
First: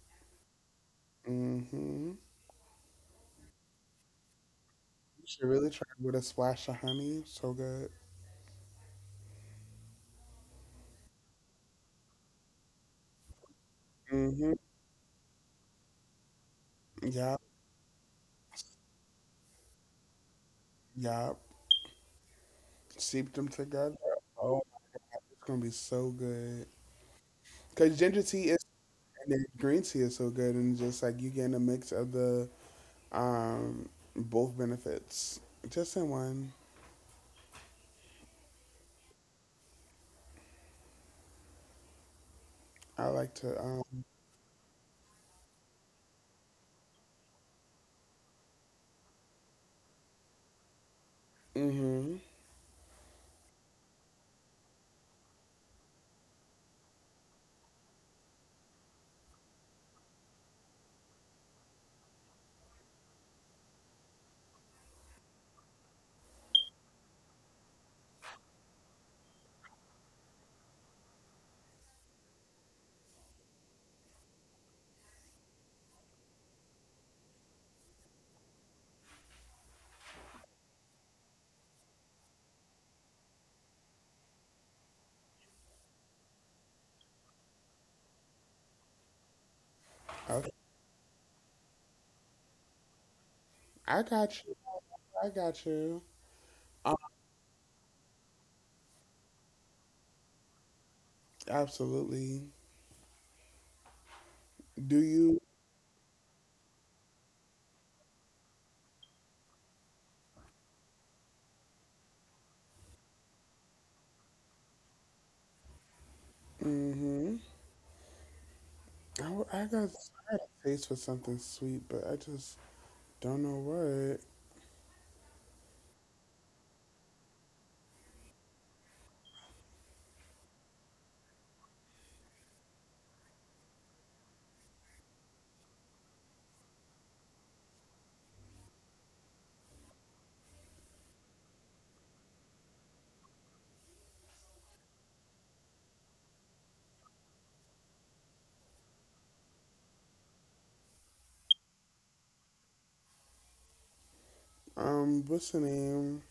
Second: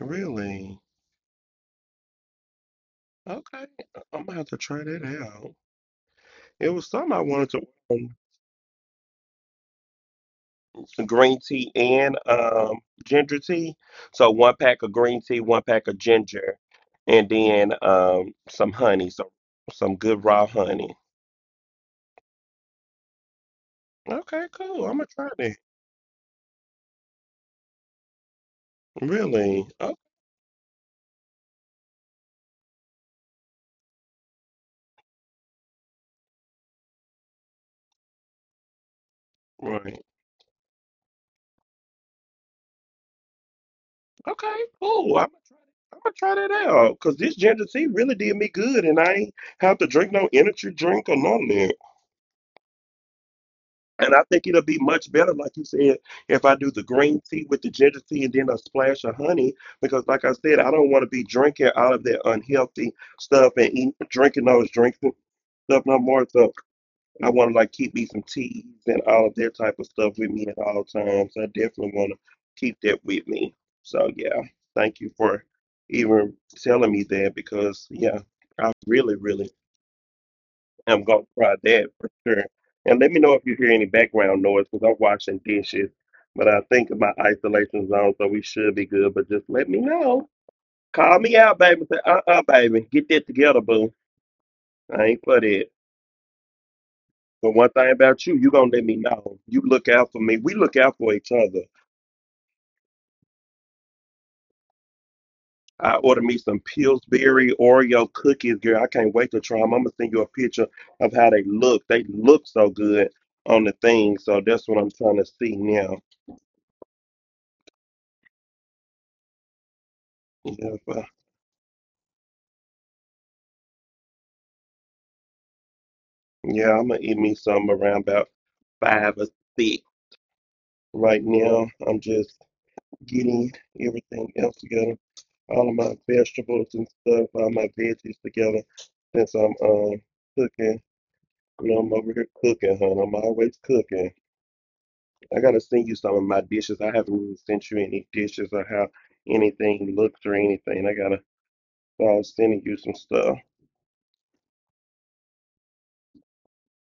Really? Mm-hmm. You Okay. I'm gonna have to try that should out. really try it with a splash It of was something honey. I So wanted to good. um, green tea and ginger tea. So Mm-hmm. one pack of green tea, one pack of ginger, and Yep. then some honey, so some good raw honey. Yep. Seep them together. Okay, Oh, cool. I'm gonna try that. it's gonna be so good. Cause ginger tea is. And Really? then Oh, green tea is so good, and just like you getting a mix of the um both benefits just in one. right. I like to Okay, um. cool. I'm gonna try that out because this ginger tea really did me good, and I ain't have to drink no energy drink or none of that. Mm-hmm. And I think it'll be much better, like you said, if I do the green tea with the ginger tea and then a splash of honey, because like I said, I don't want to be drinking all of that unhealthy stuff and eat, drinking those drinks and stuff no more. So I want to like keep me some teas and all of that type of stuff with me at all times. I definitely want to keep that with me. So yeah, thank you for even telling me that because yeah, I really, really am gonna try that for sure. And let me know if you hear any background noise because I'm washing dishes. But I think my isolation zone, so we should be good. But just let me know. Call Okay. me out, baby. Say, uh-uh, baby, get that together, boo. I I got ain't you. for that. I got you. But Um, one thing about you, you gonna let me know. You look out for me. We look out for each other. Absolutely. Do I you? ordered me some Pillsbury Oreo cookies, girl. I can't wait to try them. I'm gonna send you a picture of how they look. They look so good on the thing. So that's what I'm trying to see now. Mm-hmm. I, w- I got Yeah, I but had a taste for something sweet, but I just don't know what. yeah, I'm gonna eat me some around about five or six. Right now, I'm just getting everything else together, all of my vegetables and stuff, all my veggies together since I'm cooking. You know, I'm over here cooking, hun. I'm always cooking. I gotta send you some of my dishes. I haven't really sent you any dishes or how anything looks or anything. I gotta start sending you some stuff. What's the name?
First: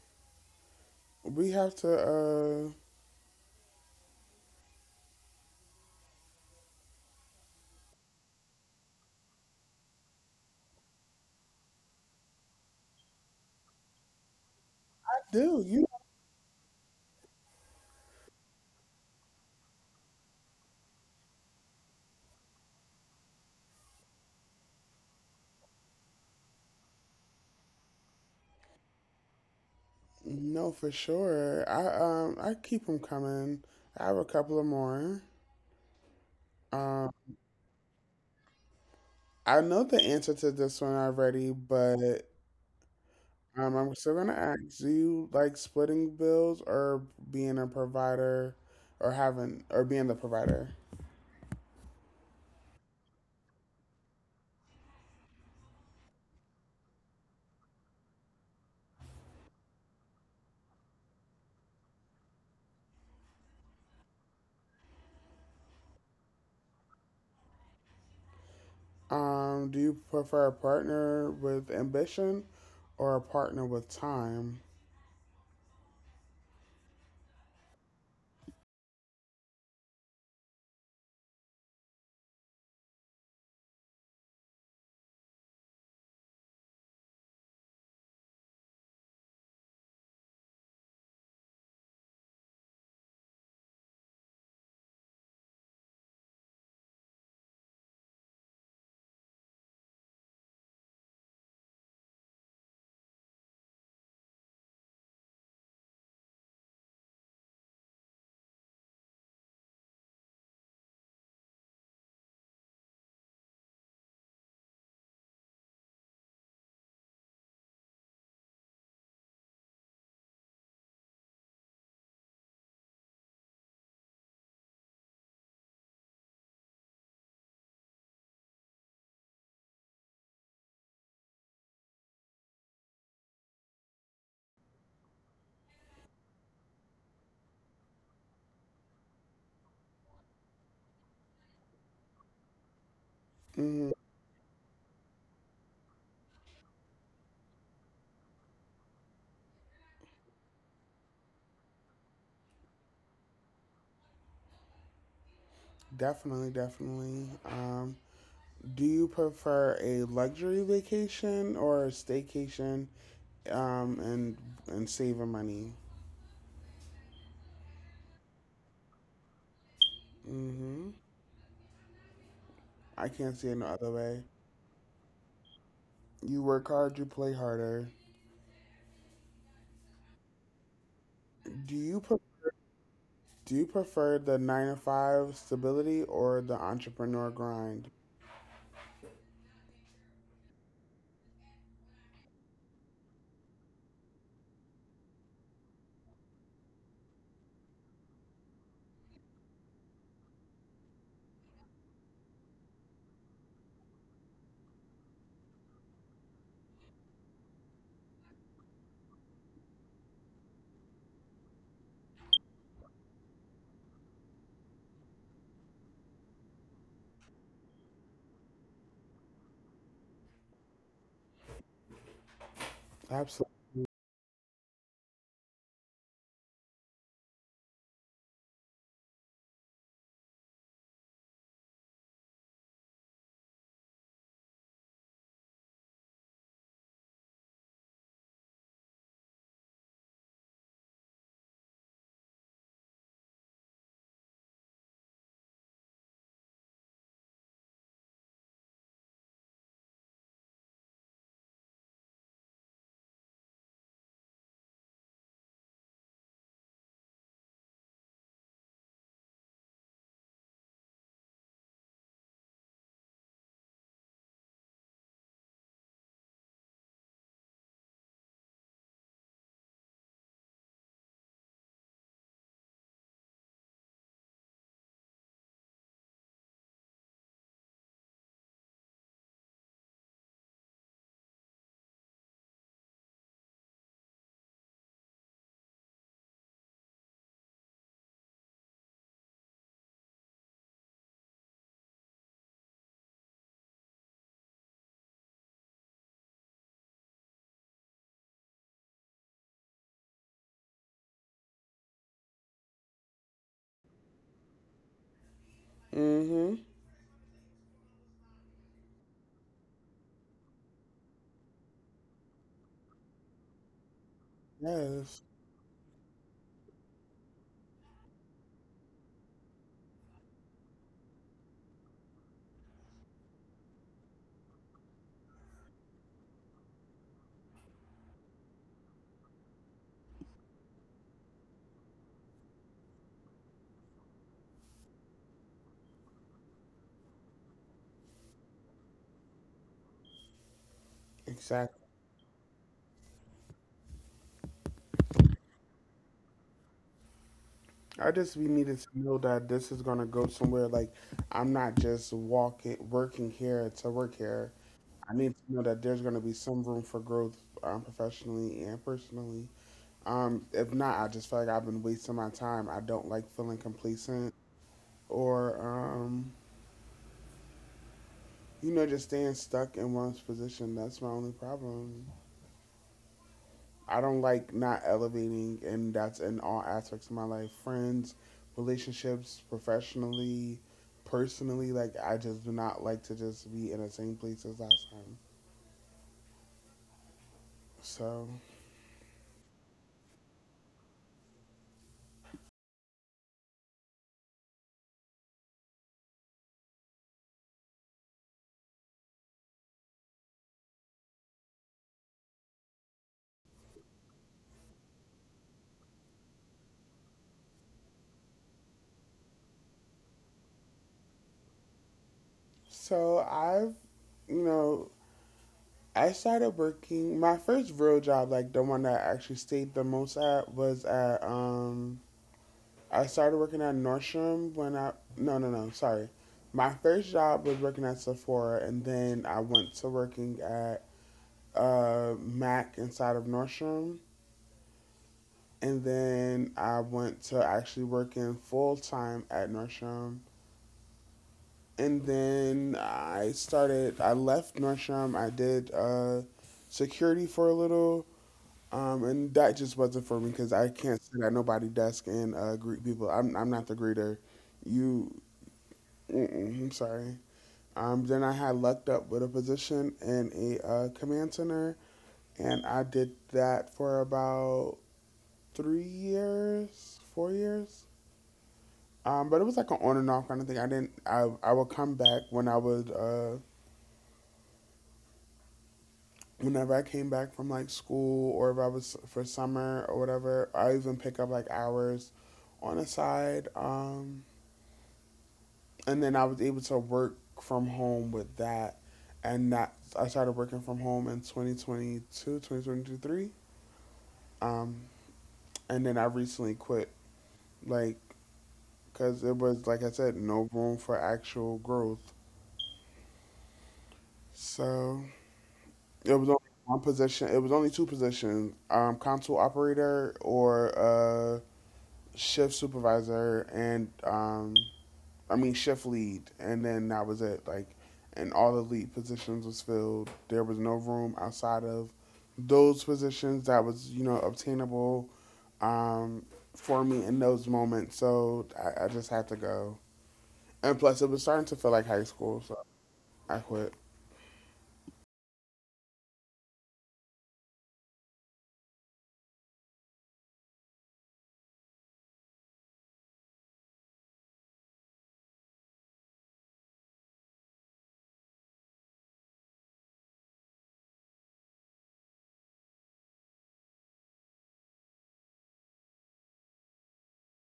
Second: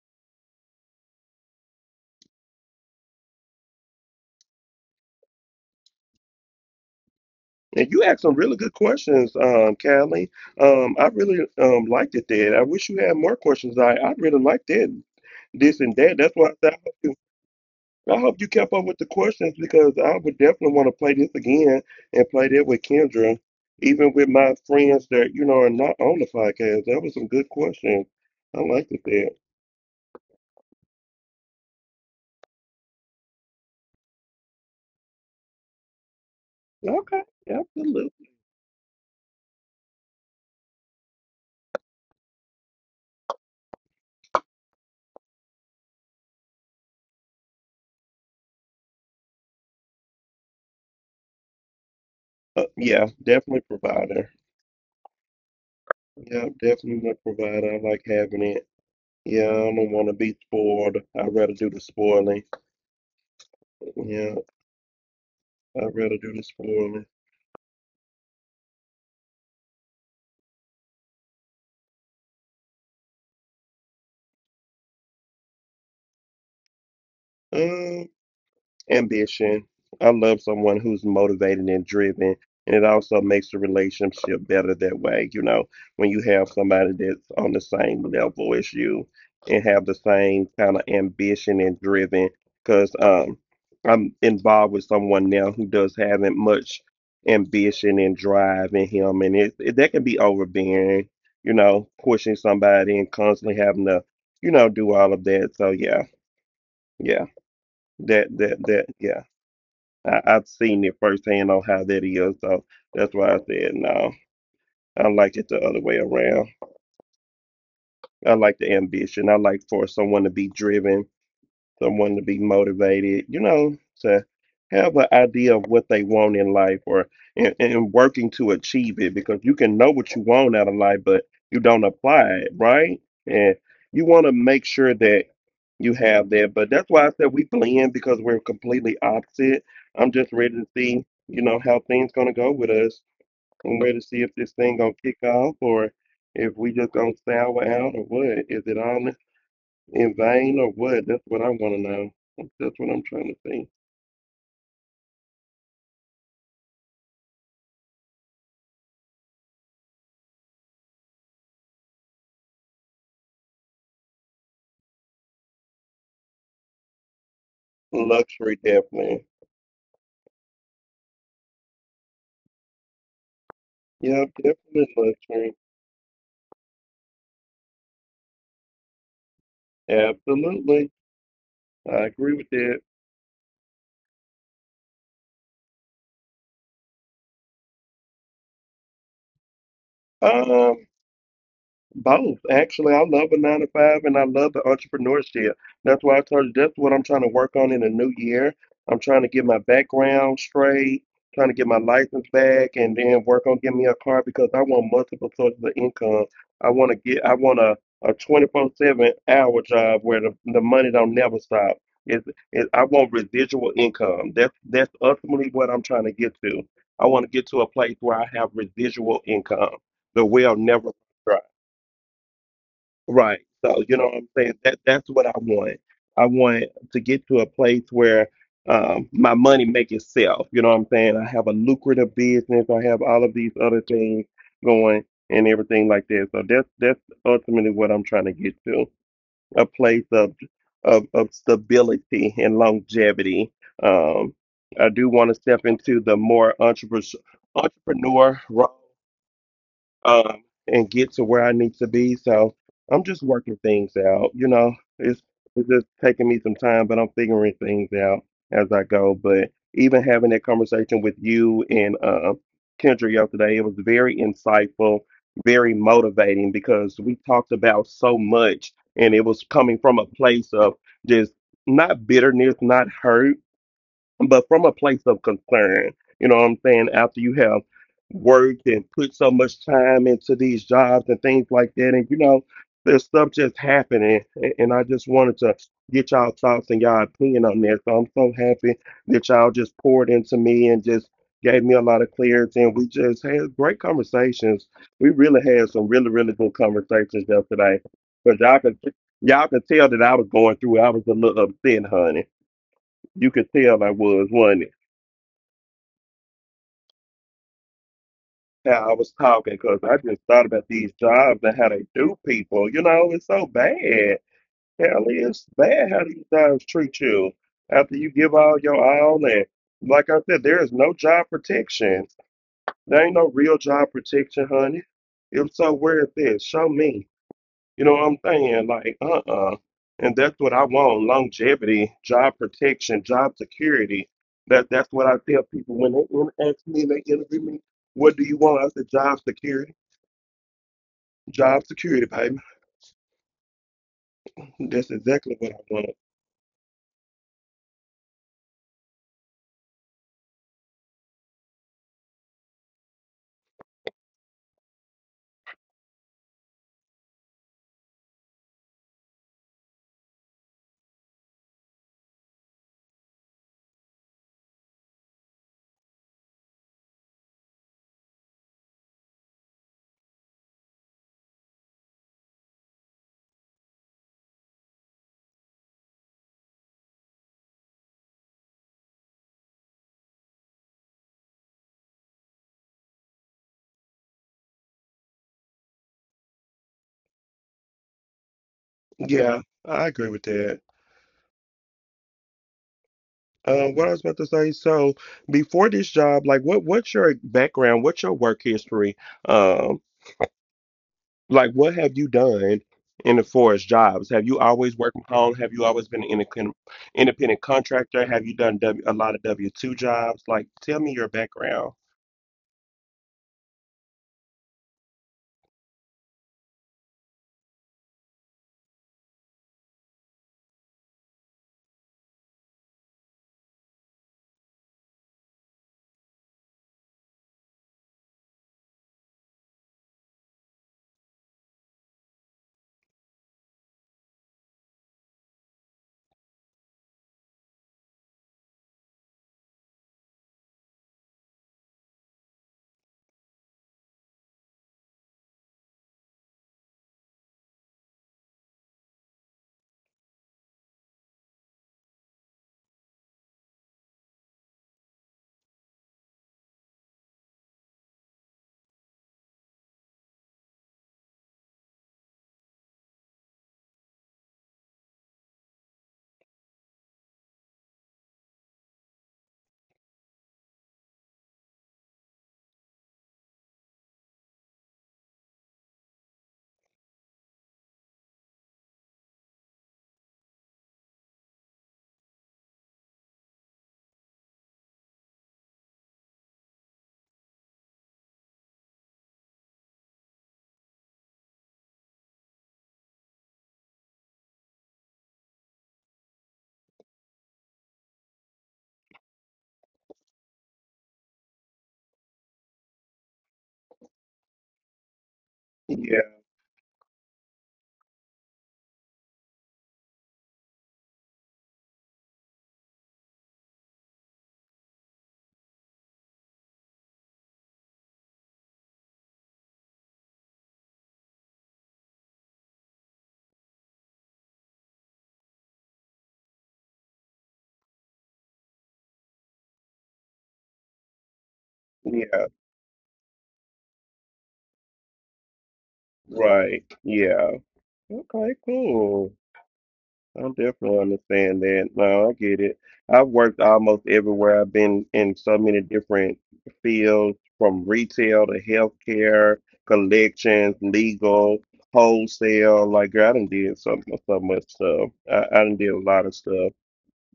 We have to. And you asked some really good questions, Callie. I really liked it there. I wish you had more questions. I really liked that Do this you and that. That's why I said I hope you kept up with the questions because I would definitely want to play this again and play that with Kendra, even with my friends that, you know, are not on the podcast. That was some good questions. I liked it there. know for sure? I keep them coming. I have a couple of more. Um, Okay. Absolutely. I know the answer to this one already, but I'm still gonna ask. Do you like splitting bills or being a provider, or having or being the provider? Yeah, definitely provider. Yeah, definitely a provider. I like having it. Yeah, I don't want to be spoiled. I'd rather do the spoiling. Yeah, I'd rather do the spoiling. Do you prefer a partner with ambition or a partner with time? Um, Ambition. I love someone who's motivated and driven. And it also makes the relationship better that way, you know, when you have somebody that's on the same level as you and have the same kind of ambition and driven. Because I'm involved with someone now who does having much ambition and drive in him, and it that can be overbearing, you know, pushing somebody and constantly having to, you know, do all of that. So yeah, yeah, that yeah. I've seen it firsthand on how that is. So that's why I said no. I like it the other way around. I like the ambition. I like for someone to be driven, someone to be motivated, you know, to have an idea of what they want in life or and working to achieve it because you can know what you want out of life, but you don't apply it, right? And you want to make sure that you have that. But that's why I said we blend because we're completely opposite. I'm just ready to see, you know, how things gonna go with us. I'm Hmm. ready to see if this thing gonna kick off or if we just gonna sour out or what. Is it all in vain or what? That's what I wanna know. That's what I'm trying to see. Definitely, definitely. Do you prefer a luxury vacation or a staycation um, and and saving money? Luxury, definitely. Hmm. I can't see it no other way. Yeah, definitely luxury. You work hard, you play harder. Absolutely. Do you I agree with that. do you prefer the nine to five stability or the entrepreneur grind? Um, Both. Actually, I love a nine to five and I love the entrepreneurship. That's why I told you that's what I'm trying to work on in the new year. I'm trying to get my background straight, trying to get my license back, and then work on getting me a car because I want multiple sources of income. I want a 24/7 hour job where the money don't never stop. It's, it, I want residual income. That's ultimately what I'm trying to get to. I want to get to a place where I have residual income. The well never dry. Right. Absolutely. So you know what I'm saying? That's what I want. I want to get to a place where my money make itself. You know what I'm saying? I have a lucrative business. I have all of these other things going and everything like that. So that's ultimately what I'm trying to get to. A place of stability and longevity. Um, I do want to step into the more entrepreneur role and get to where I need to be. So I'm just working things out. You know, it's just taking me some time, but I'm figuring things out as I go. But even having that conversation with you and Kendra yesterday, it was very insightful, very motivating because we talked about so much, and it was coming from a place of just not bitterness, not hurt but from a place of concern. You know what I'm saying? After you have worked and put so much time into these jobs, and things like that, and there's stuff just happening. And I just wanted to get y'all thoughts and y'all opinion on that. So I'm so happy that y'all just poured into me and just gave me a lot of clarity. And we just had great conversations. We really had some really, really good conversations yesterday. Because y'all can tell that I was going through, I was a little upset, honey. You could tell I was Hmm. how I was talking because I just thought about these jobs and how they do people. You know, it's so bad. Hell, Yes. it's bad how these jobs treat you after you give all your all. And like I said, there is no job protection. There ain't no real job protection, honey. If so, where is this? Show me. You know what I'm saying? Like, uh-uh. And that's what I want: longevity, job protection, job security. That's what I tell people when they ask me, they interview me. What do you want? I said, job security. Job Exactly. security, baby. That's exactly what I want. I just we needed to know that this is gonna go somewhere. Like I'm not just working here to work here. I need to know that there's gonna be some room for growth, professionally and personally. If not, I just feel like I've been wasting my time. I don't like feeling complacent or just staying stuck in one's position. That's my only problem. I don't like not elevating, and that's in all aspects of my life: friends, relationships, professionally, personally. Like, I just do not like to just be in the same place as last time. So, Yeah, I agree with that. What I was about to say, so before this job, like what's your background? What's your work history? Um, like, what have you done in the forest jobs? Have you always worked from home? Have you always been an independent contractor? Have you done a lot of W-2 jobs? Like, tell me your background. so I've, you know, I started working my first real job. Like, the one that I actually stayed the most at was at, I started working at Nordstrom when I, no, no, no, sorry. My first job was working at Sephora, and then I went to working at Mac inside of Nordstrom. And then I went to actually working full time at Nordstrom. And then I left Nordstrom. I did security for a little. And that just wasn't for me because I can't sit at nobody's desk and greet people. I'm not the greeter. You, mm-mm, I'm sorry. Then I had lucked up with a position in a command center, and I did that for about 3 years, 4 years. But it was like an on and off kind of thing. I didn't. I would come back when I would. Whenever I came back from like school, or if I was for summer or whatever, I even pick up like hours on the side. And then I was able to work from home with that. And that I started working from home in 2022, 2023. Um, and then I recently quit, like, because it was, like I said, no room for actual growth. So it was only Yeah, one position. It was only two positions: console operator or shift supervisor, and I mean shift lead. And then that was it. Like, and all the lead positions was filled. There was no room outside of those positions that was, you know, obtainable um, for me in those moments. So I just had to go. And plus, it was starting to feel like high school, so yeah, I quit. right. Yeah. Okay, cool. I definitely understand that. No, I get it. I've worked almost everywhere. I've been in so many different fields, from retail to healthcare, collections, legal, wholesale. Like, girl, I done did so, so much stuff. I done did a lot of stuff.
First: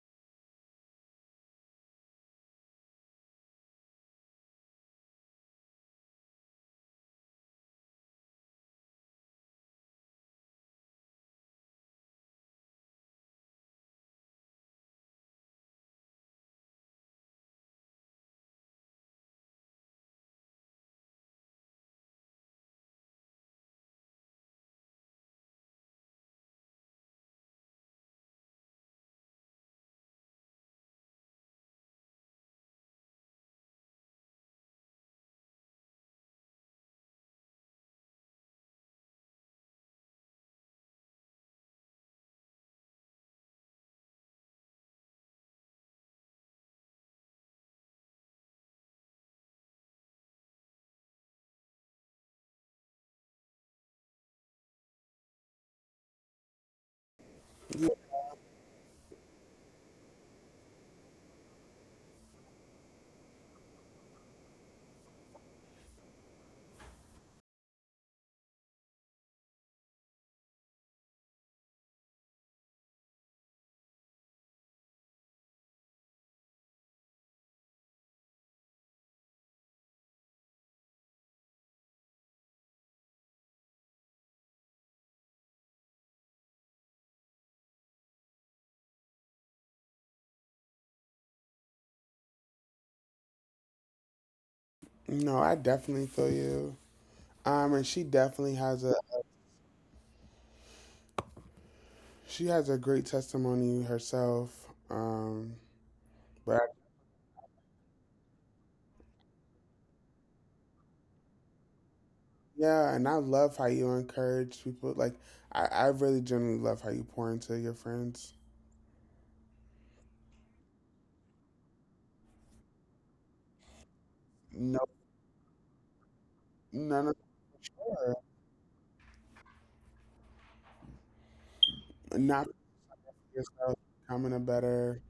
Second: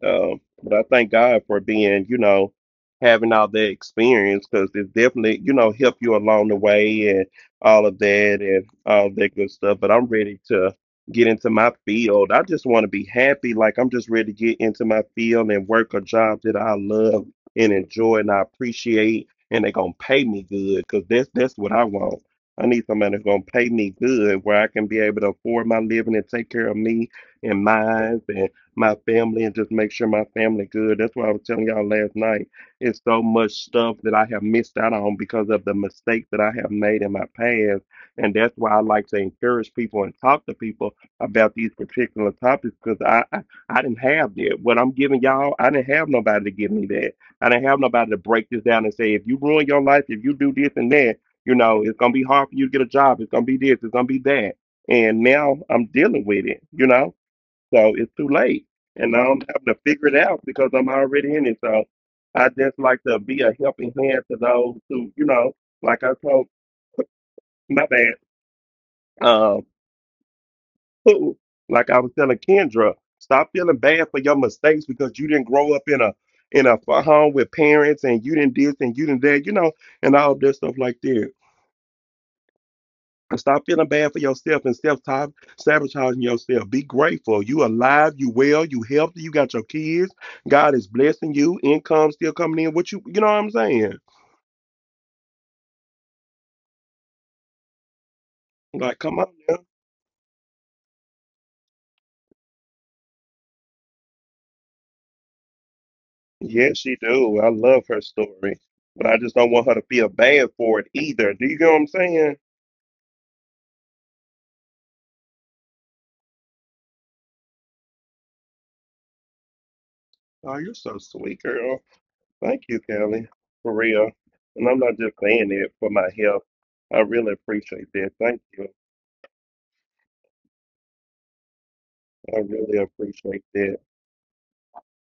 But I thank God for being, having all that experience because it definitely, help you along the way and all of that and all that good stuff. But I'm ready to get into my field. I just want to be happy. Like, I'm just ready to get into my field and work a job that I love and enjoy and I appreciate and they're gonna pay me good because that's what I want. I need somebody that's gonna pay me good where I can be able to afford my living and take care of me and mine and my family and just make sure my family good. That's why I was telling y'all last night. It's so much stuff that I have missed out on because of the mistakes that I have made in my past. And that's why I like to encourage people and talk to people about these particular topics because I didn't have that. What I'm giving y'all, I didn't have nobody to give me that. I didn't have nobody to break this down and say, if you ruin your life, if you do this and that, it's gonna be hard for you to get a job. It's gonna be this. It's gonna be that. And now I'm dealing with it. You know. So it's too late. And now I'm having to figure it out because I'm already in it. So I just like to be a helping hand to those who, like I told my bad, um, who, like I was telling Kendra, stop feeling bad for your mistakes because you didn't grow up in a home with parents and you didn't this and you didn't that, and all this stuff like that. And stop feeling bad for yourself and self sabotaging yourself. Be grateful. You alive, you well, you healthy, you got your kids. God is blessing you. Income still coming in. What You know what I'm saying? No, I definitely feel you. And Like, come on now. she has a great testimony herself. Yes, But she do. I love her story. But I just don't want her to feel bad for it either. Do you get what I'm saying? yeah, and I love how you encourage people. Like, I really genuinely love how you pour into your friends. Oh, you're so sweet, girl. Thank you, Kelly. For real. And I'm No, not just saying it for my health. I none of really appreciate that. sure. Thank you. I Not really for appreciate that. yourself, becoming a better,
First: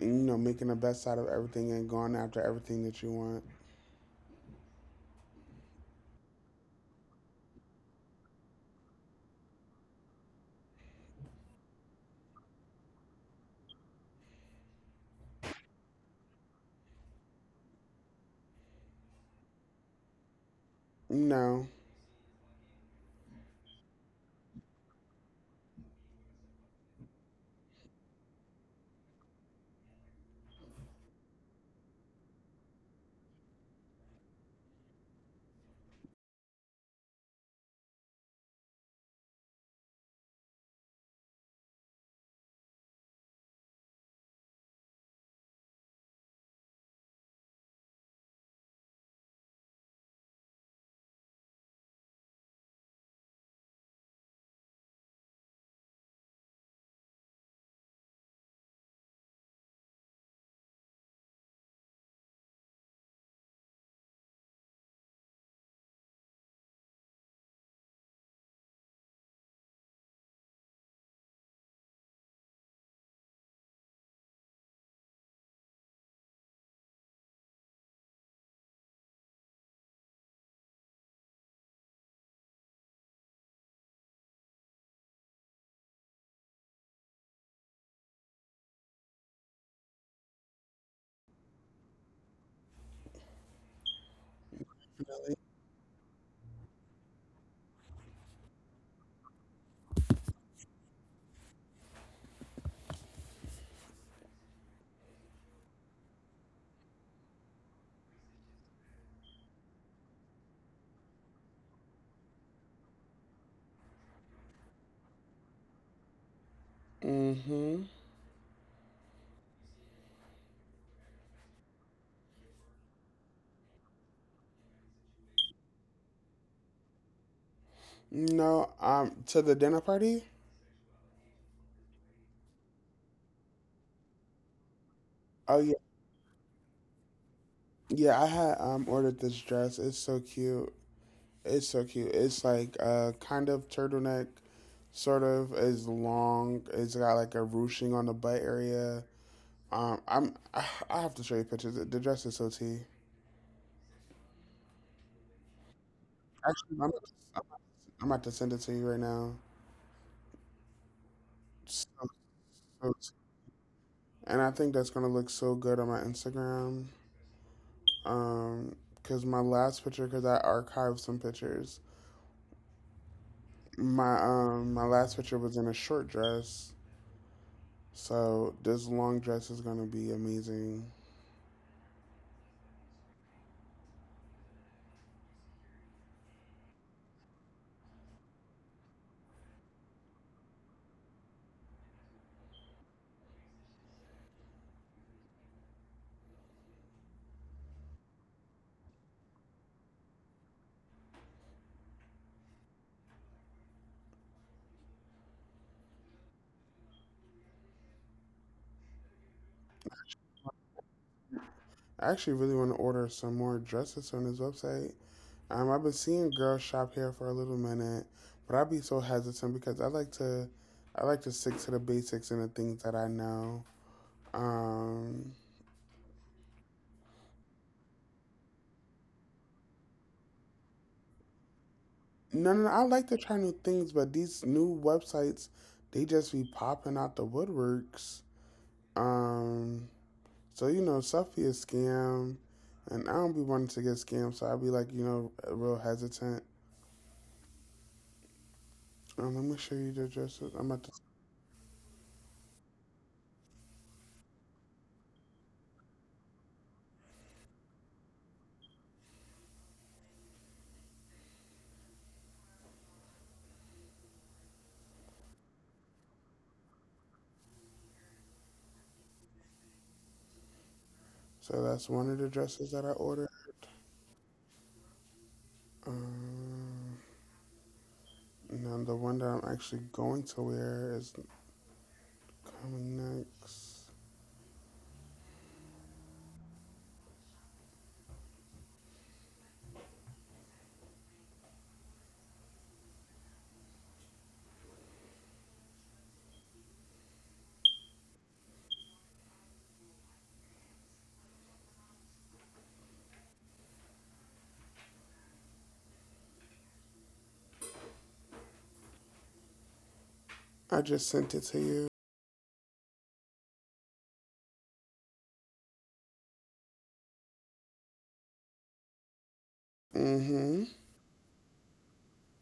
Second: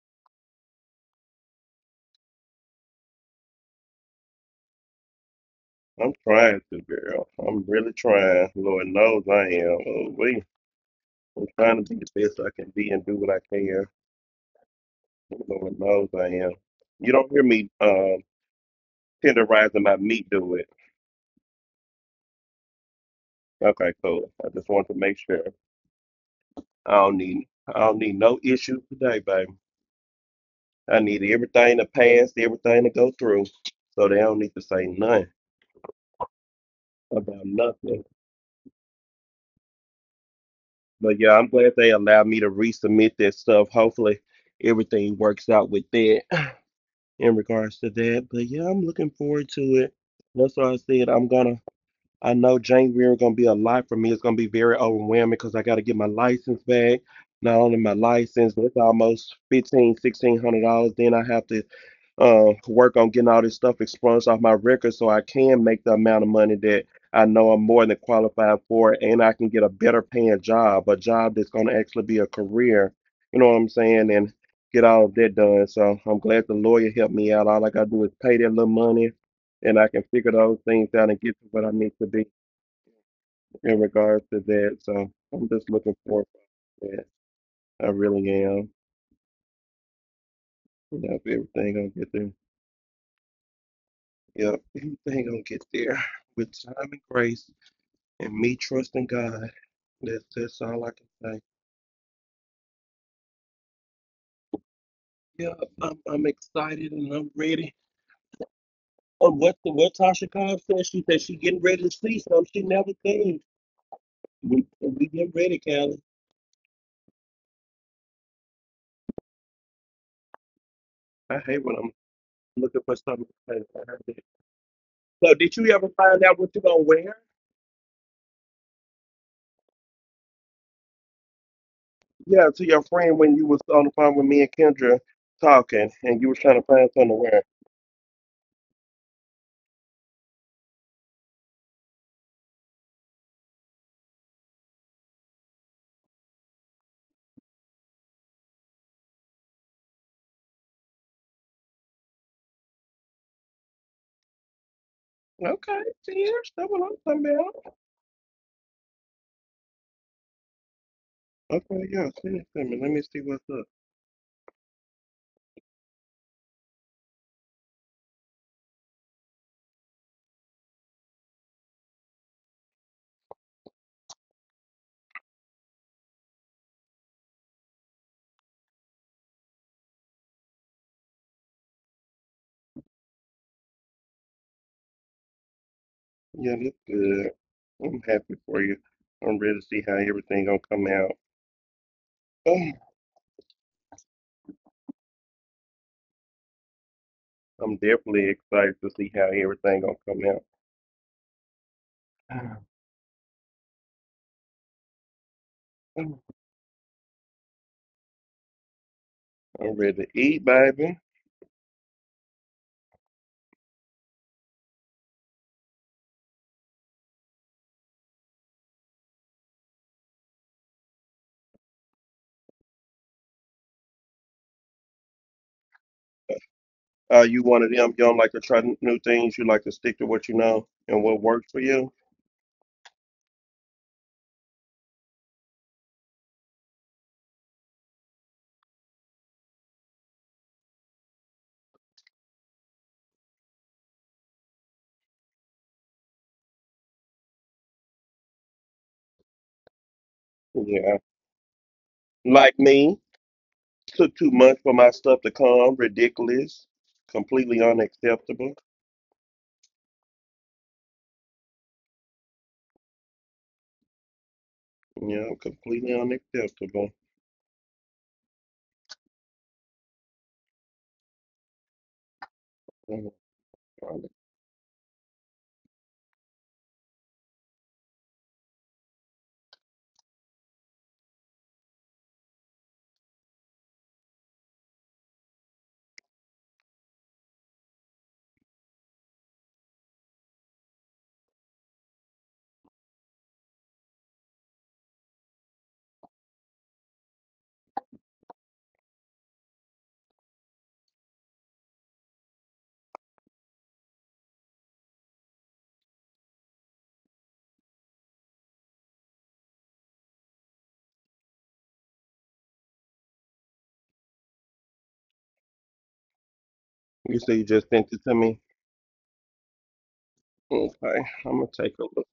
you know, making the best out of everything and going after everything that you want. I'm trying to, girl. I'm really trying. Lord knows I am. I'm trying to be the best I can be and do what I can. Lord knows I am. You don't hear me tenderizing my meat, do it. No. Okay, cool. I just want to make sure. I don't need I don't need no issues today, baby. I need everything to pass, everything to go through. So they don't need to say nothing about nothing. But yeah, I'm glad they allowed me to resubmit that stuff. Hopefully everything works out with that. In regards to that. But yeah, I'm looking forward to it. That's why I said I'm gonna. I know January gonna be a lot for me. It's gonna be very overwhelming because I gotta get my license back. Not only my license, but it's almost 15, $1,600. Then I have to work on getting all this stuff expunged off my record so I can make the amount of money that I know I'm more than qualified for and I can get a better paying job, a job that's going to actually be a career. You know what I'm saying? And get all of that done. So I'm glad the lawyer helped me out. All I got to do is pay that little money and I can figure those things out and get to what I need to be in regards to that. So I'm just looking forward to that. I really am. That's everything, I'll get there. Yep, everything gonna get there with time and grace and me trusting God. That's all I can say. Yeah, I'm excited and I'm ready. What Tasha Cobb said she getting ready to see something she never seen. We get ready, Callie. Mm-hmm. I hate when I'm looking for something to say. I hate it. So, did you ever find out what you gonna wear? No. To the dinner party. Yeah, to your friend when you was on the phone with me and Kendra Oh yeah, talking and you was trying to find something to wear. yeah. I had ordered this dress. It's so cute. It's so cute. It's like a kind of turtleneck, sort of is long. It's got like a ruching on the butt area. I have to show you pictures. The dress is so T. Okay, see, that's Actually, what I'm I'm talking about. I'm about to send it to you right now. Okay, So, yeah, send it to me. so Let me t- see what's up. and I think that's gonna look so good on my Instagram. Um, Cause my last picture, cause I archived some pictures. My my last picture was in a short dress, so this long dress is gonna be amazing. Yeah, that's good. I'm happy for you. I'm ready to see how everything gonna come out. I'm definitely excited to see how everything gonna come out. I'm ready to eat, baby. I actually really want to order some more dresses on his website. I've been seeing girls shop here for a little minute, but I'd be so hesitant because I like to stick to the basics and the things that I know. Um, Are you one of them? You don't like to try new things. You like to stick to what you know and what works for you. no, I like to try new things, but these new websites, they just be popping out the woodworks. Um, so you know, stuff be a scam, and I don't be wanting to get scammed, so I'd be like, you know, real hesitant. Let me show you the dresses. I'm about to. Yeah, like me, took too much for my stuff to come. Ridiculous, completely unacceptable. Yeah, completely unacceptable. So that's one of the dresses that I Mhm. ordered. Um, and the one that I'm actually going to wear is coming next. I just sent it to you. You say you just sent it to me? Mm-hmm. Okay, I'm gonna take a look.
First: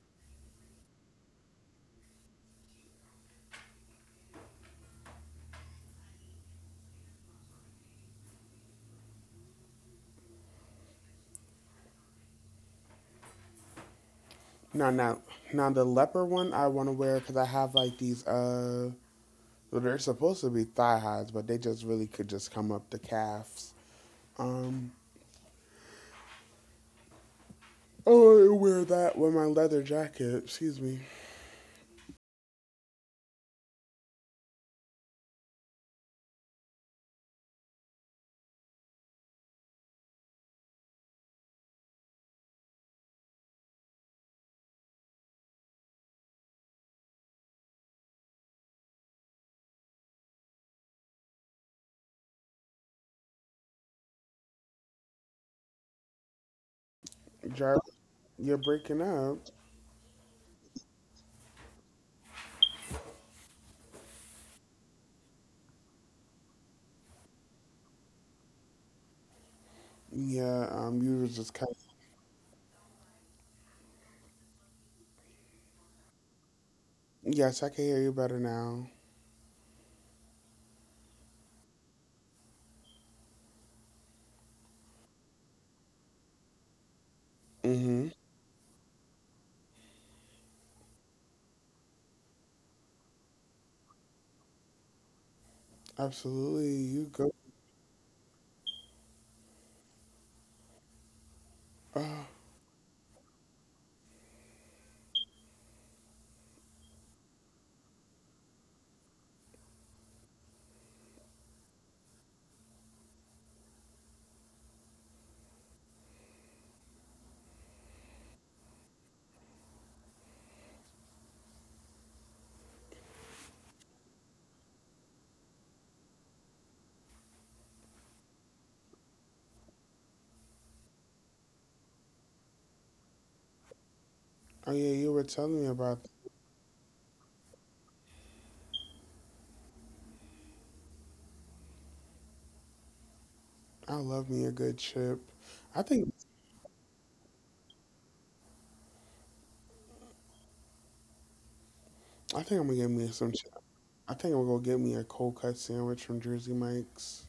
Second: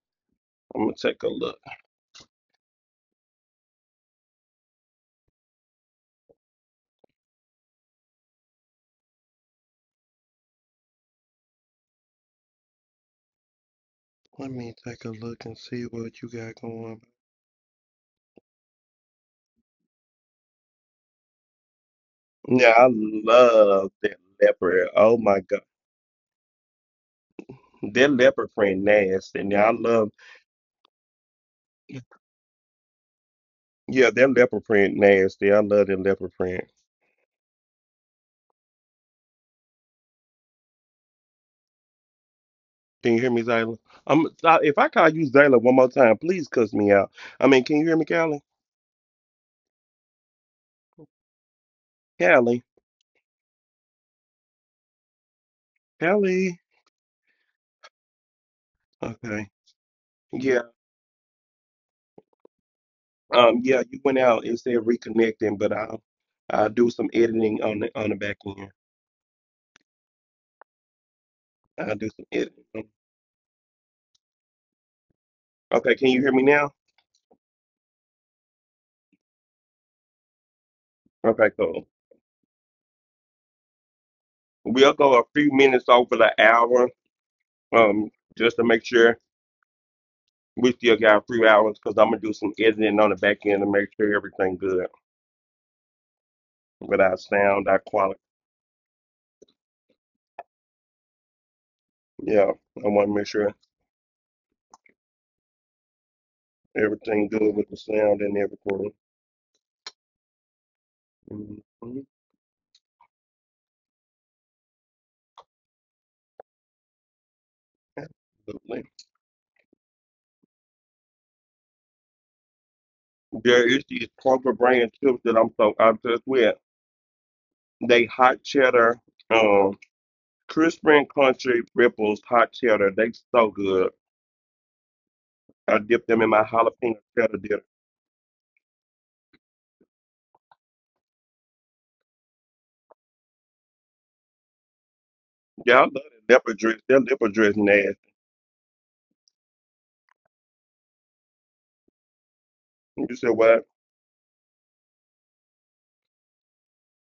I'm gonna take a look. Let me Now, take a now, look and now the see what leopard you one got I want to going. wear because I have like these. Well, they're supposed to be thigh highs, but they just really could just come Yeah, up I the calves. love that Um, leopard. Oh my God. That oh, leopard I wear print that with my nasty. And I leather love, jacket. Excuse me, yeah, that leopard print nasty. I love that leopard print. Can you hear me, Zayla? If I call you Zayla one more time, please cuss me out. I mean, can you hear me, Callie? Callie? Callie? Jar. You're breaking up. Okay. Yeah, yeah, you went out and said reconnecting, but I'll do some editing on the back end. Yeah. You were just kind. I'll do some editing. Okay, can you hear me now? Yes, I can hear you better now. Okay, cool. We'll go a few minutes over the hour, Mm-hmm. um, just to make sure we still got a few hours because I'm gonna do some editing on the back end to make sure everything good Absolutely. You with go. our sound, our quality. Oh, Yeah, I want to make sure everything good with the sound and everything. Mhm. Absolutely. There is these corporate brand tips that I'm so obsessed with. They hot cheddar, um, crispy and crunchy ripples, hot cheddar. They so good. oh yeah, you were telling me I about. dipped them in my jalapeno cheddar dip. I love me a good chip. I Yeah, I love think. that leopard dress. That leopard dress nasty. I think I'm gonna get me You some. said Chip. what? I think I'm gonna go get me a cold cut sandwich from Jersey Mike's.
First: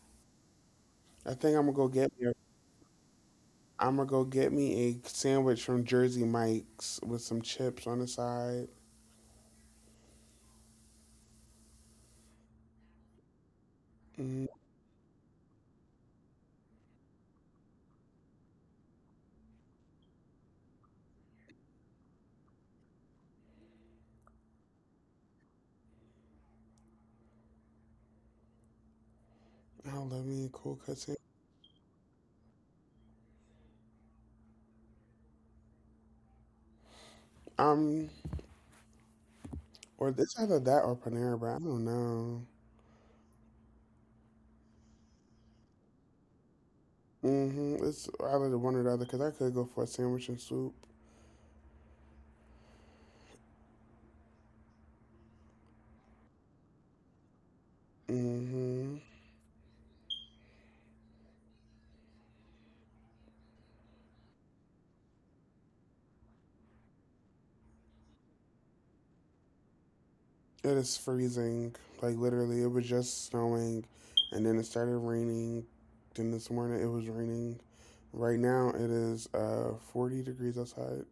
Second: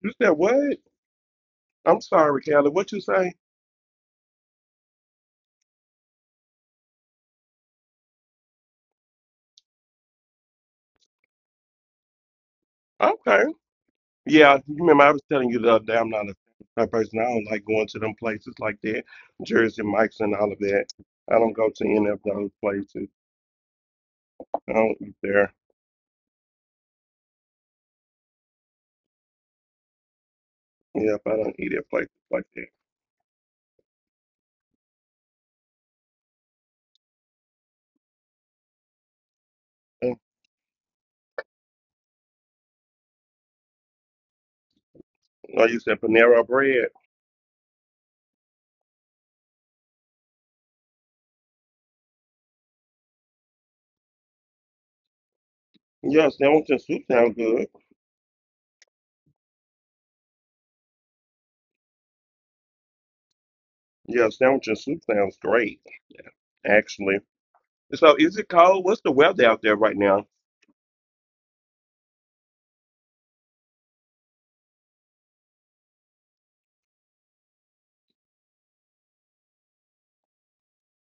You said what? I think I'm gonna go I'm get me. A, sorry, Kelly. What you say? I'm gonna go get me a sandwich from Jersey Mike's with some chips on the side. Okay. Mm, Yeah, you remember I was telling you the other day I'm not a type of person. I don't like going to them places like that, Jersey Mike's and all of that. I don't go to any of those places. I don't eat there. I love me a cold cut Yeah, sandwich. if I don't eat at places like Um, or that. this, either that or Panera Bread. I don't know. Oh, you said Panera Bread. Mm-hmm. It's either the one or the other because I could go for a sandwich and soup. Yeah, sandwich and soup sound good. Mm-hmm. Yeah, sandwich and soup sounds great, actually. So, is it cold? What's the weather out there right now? It is freezing. Like literally, it was just snowing, and then it started raining. Then this morning it was raining. Right now it is 40 degrees outside.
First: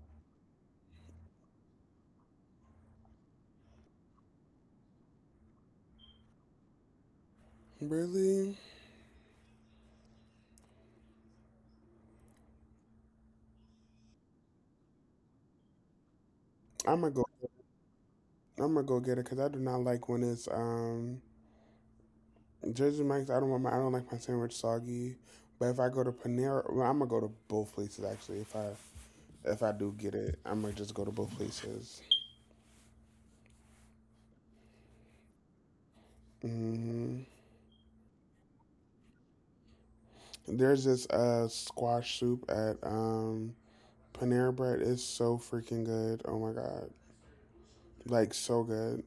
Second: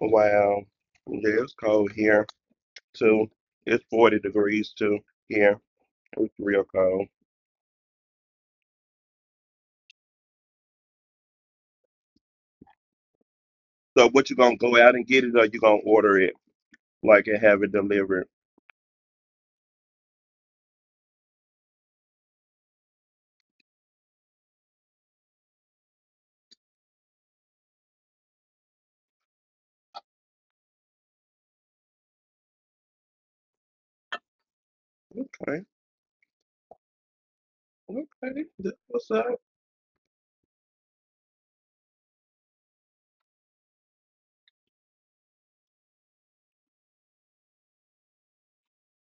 Wow, yeah, it's cold here too. It's 40 degrees too here. It's real cold. Really, So, what you gonna go out and get it, or you gonna order it I'm gonna like and go. have it delivered? I'm gonna go get it because I do not like when it's Jersey Mike's. I don't want my. I don't like my sandwich soggy. But if I go to Panera, well, I'm gonna go to both places actually. If I do get it, I'm gonna just go to both places. Okay, Hmm okay, that's what's up? There's this squash soup at Panera bread is so freaking good. Oh my god, like so good.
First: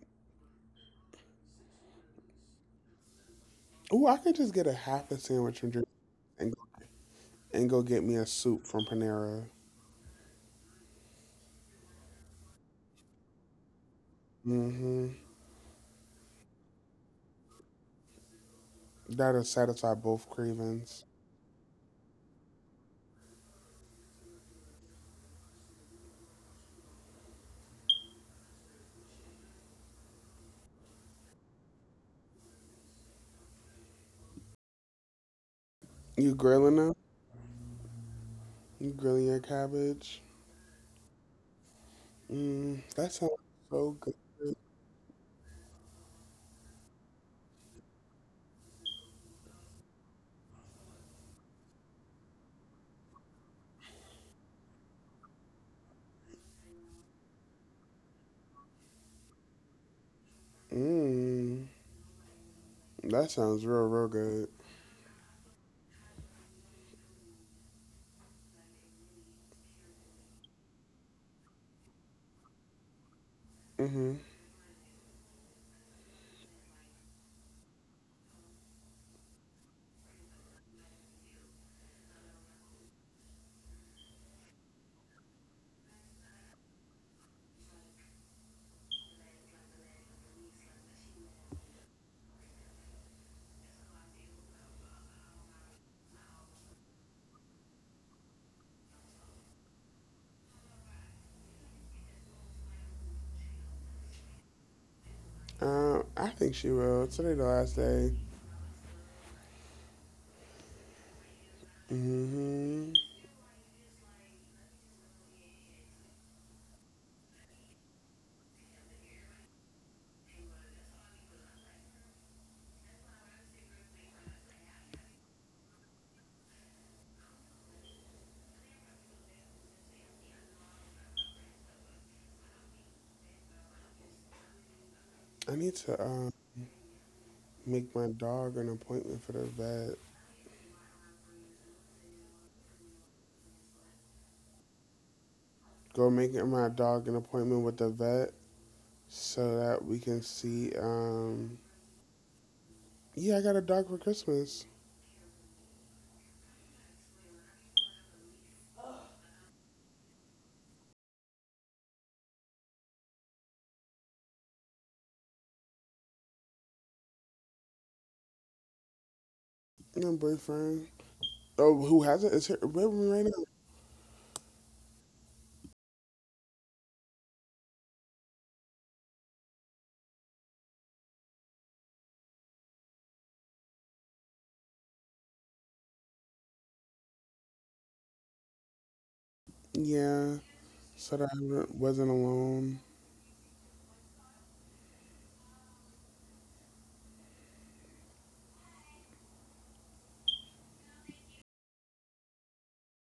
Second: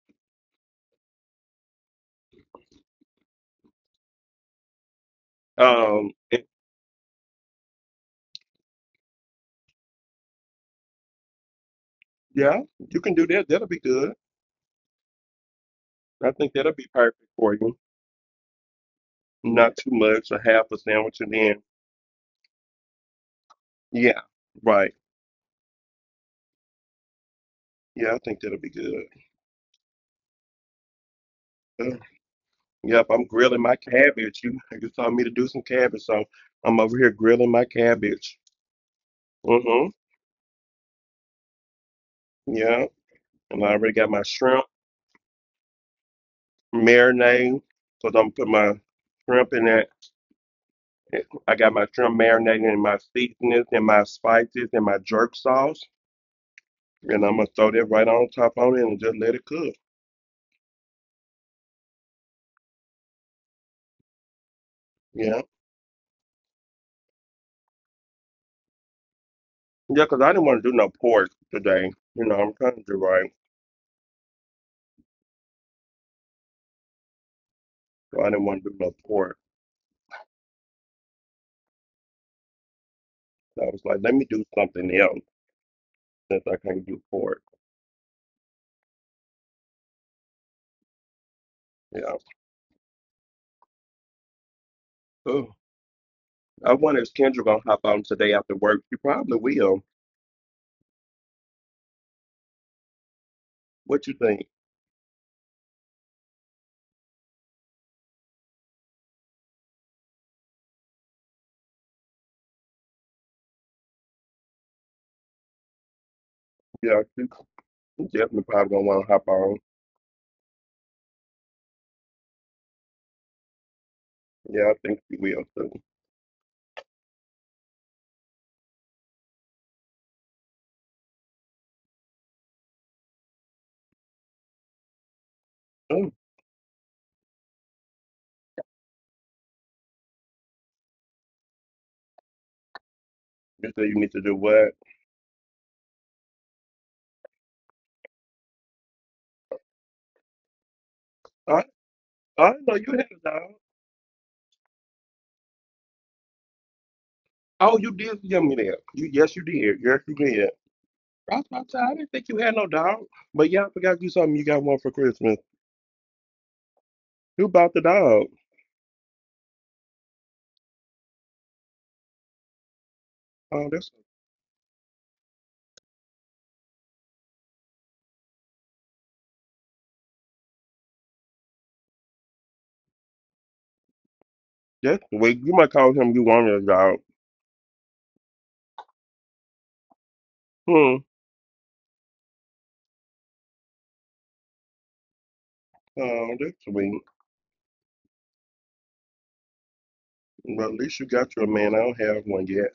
Oh, I could just get a half a sandwich from Jersey Um, it- and and go get me a soup from Panera. yeah, you can do that. That'll be good. Mm-hmm. I think that'll be perfect for you. That'll Not too satisfy both much, a half a cravings. sandwich, and then yeah. Right. Yeah, I think that'll be good. Yeah. Yep, I'm grilling my cabbage. You told me to do some cabbage, so You grilling I'm over them? here grilling my cabbage. You grilling your Mm-hmm. cabbage? Mm, Yeah, that sounds and I already so got good. my shrimp marinade because I'm putting my shrimp in that. I got my shrimp marinating in my seasonings and my spices and my jerk sauce, and I'm gonna throw that right on top on it and just let it cook. Mmm. That sounds real, real good. Yeah, yeah, because I didn't want to do no pork today. You know, I'm trying to do right, Mm-hmm. so I didn't want to do no pork. So I was like, let me do something else, since I can't do forward. Yeah. Oh, I wonder if Kendra gonna hop on today after work. She probably will. What you think? I think she will. Today the last day. Mm-hmm. Yeah, she definitely probably gonna wanna hop on. Yeah, I think she will too. I need to Oh, make my dog an appointment for the vet. you say you need to do what? Go make my dog an appointment with the vet so that we can see. I I didn't know you had a Yeah, I got a dog. dog for Christmas. Oh, you did tell me that. You, yes you did. Yes you did. I was about to say, I didn't think you had no dog. But yeah, I forgot you something, you got one for Christmas. Who bought the dog? My boyfriend. Oh, who has. It's her with me right now. Oh, that's sweet. You might call him you want a dog. Yeah, so Hmm. that I wasn't alone. Oh, that's sweet. Well, at least you got your man. I don't have one yet.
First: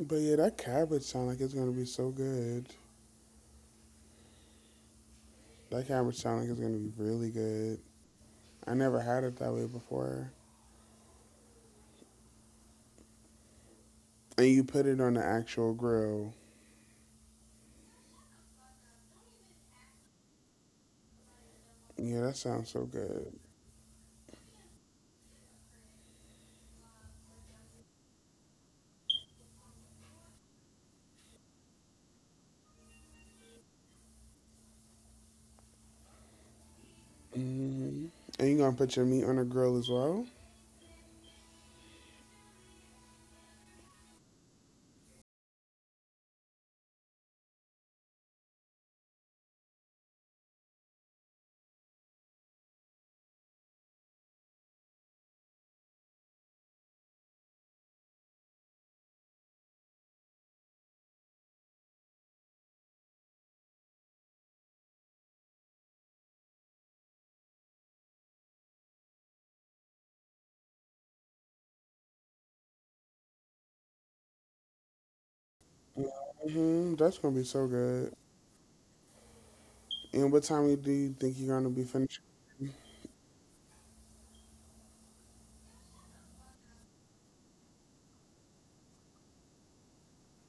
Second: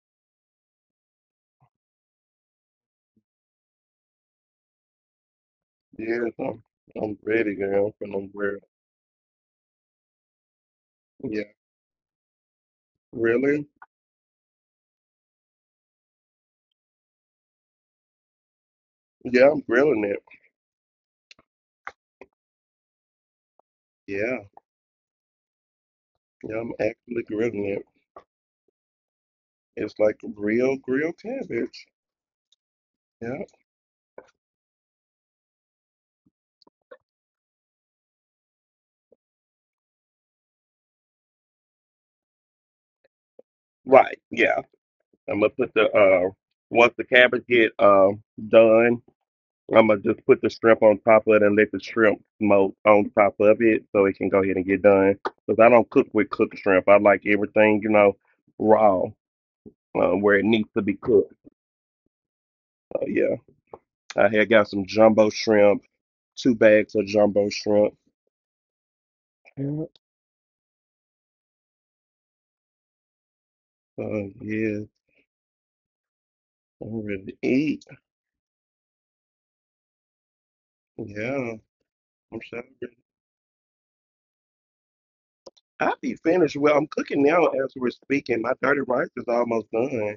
But yeah, that cabbage sound like it's gonna be so good. That cabbage Yeah, sound like it's I'm, gonna be I'm really ready, good. girl, for no grill. I never had it that way before. Yeah, really? And you put it on the actual grill. Yeah, I'm grilling it. Yeah, that sounds so good. Yeah, yeah, I'm actually grilling it. It's like real grilled cabbage. Yeah. Hmm And you gonna put your meat on the grill as well? Right. Yeah. I'm gonna put the once the cabbage get done, I'm gonna just put the shrimp on top of it and let the shrimp smoke on top of it so it can go ahead and get done. Because I don't cook with cooked shrimp. I like everything, you know, raw, where it needs to be cooked. So yeah. I had got some jumbo shrimp, two bags of jumbo shrimp. Yeah, Hmm That's I'm gonna be ready to so eat. good. And what time do you think you're gonna be Yeah, finished? I'm sorry. I'll be finished. Well, I'm cooking now as we're speaking. My dirty rice is almost done.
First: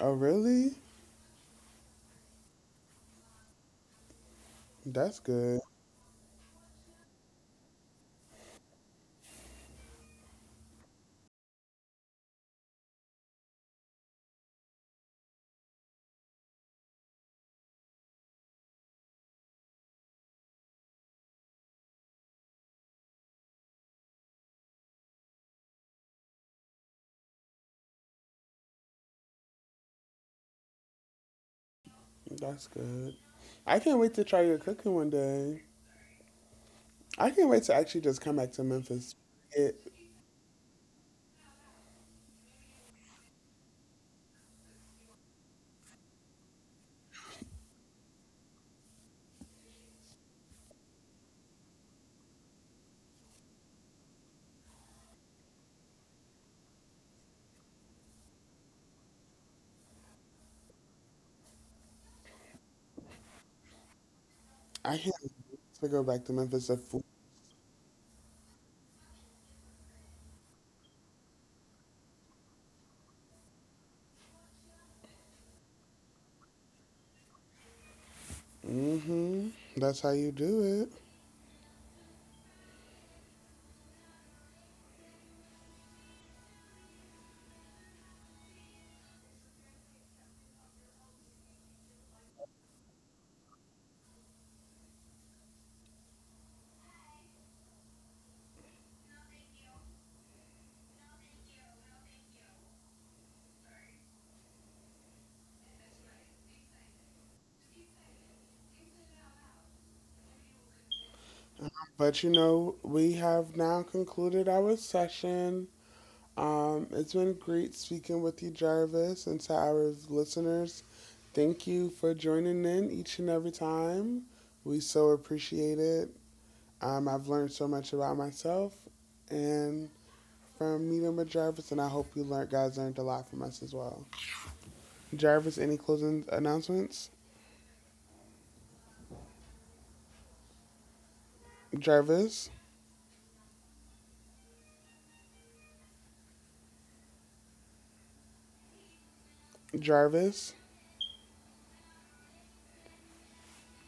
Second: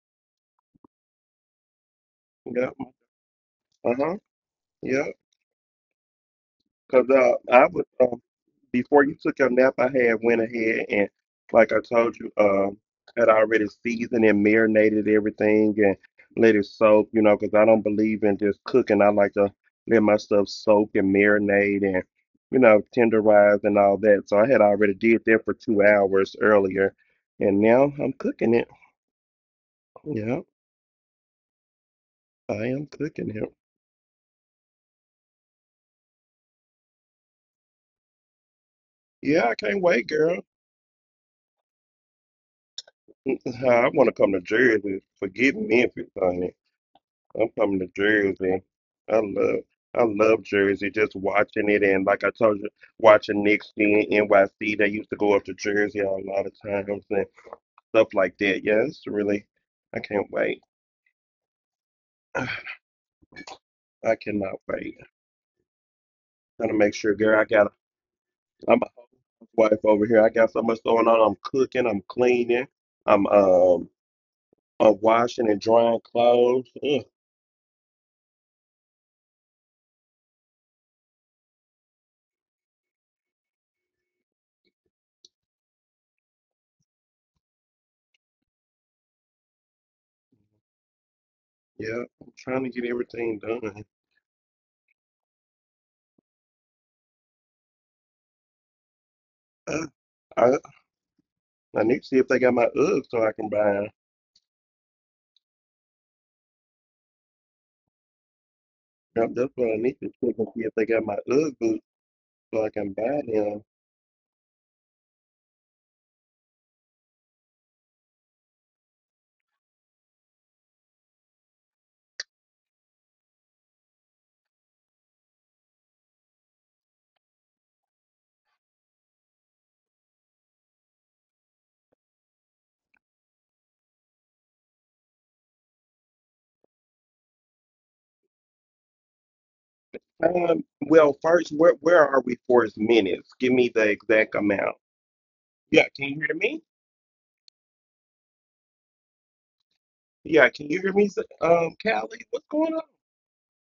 Oh, really? Yeah. Uh huh. Yeah. That's good. Because I was before you took your nap, I had went ahead and, like I told you, had already seasoned and marinated everything and let it soak. You know, because I don't believe in just cooking. I like to let my stuff soak and marinate and you know tenderize and all that. So I had already did that for 2 hours earlier, and now I'm cooking it. Yeah, That's I am good. cooking it. I can't wait to try your cooking one day. I can't wait to actually just come back to Memphis. Yeah, I It, can't wait, girl. I want to come to Jersey. Forgive me if it's on I'm coming to Jersey. I love, I love Jersey. Just watching it, and like I told you, watching Knicks and NYC. They used to go up to Jersey a lot of times and stuff like that. Yeah, it's really, I can't wait. I cannot I wait. can't wait to go back to Memphis to Gonna food. make sure, girl. I'm a housewife over here. I got so much going on. I'm cooking. I'm cleaning. I'm um, I'm washing and drying clothes. Ugh, Hmm That's how you do it. yeah, I'm trying to get everything done. Ugh, I, I need to see if they got my Uggs so I can buy 'em. Yep, that's what I need to check and see if they got my UGG boots But you know, so I can we buy have them. now concluded our session. It's been great speaking with you, Jarvis, and to our listeners. Thank you for joining in each and every time. We so appreciate it. I've learned so much about myself and from meeting with Jarvis, and I hope you learned, guys learned a lot from us as well. Jarvis, any closing announcements? Well, first, where are Jarvis, we for as minutes? Give me the exact amount. Yeah, can you hear me? Jarvis. Yeah, can you hear me, Callie? What's going on?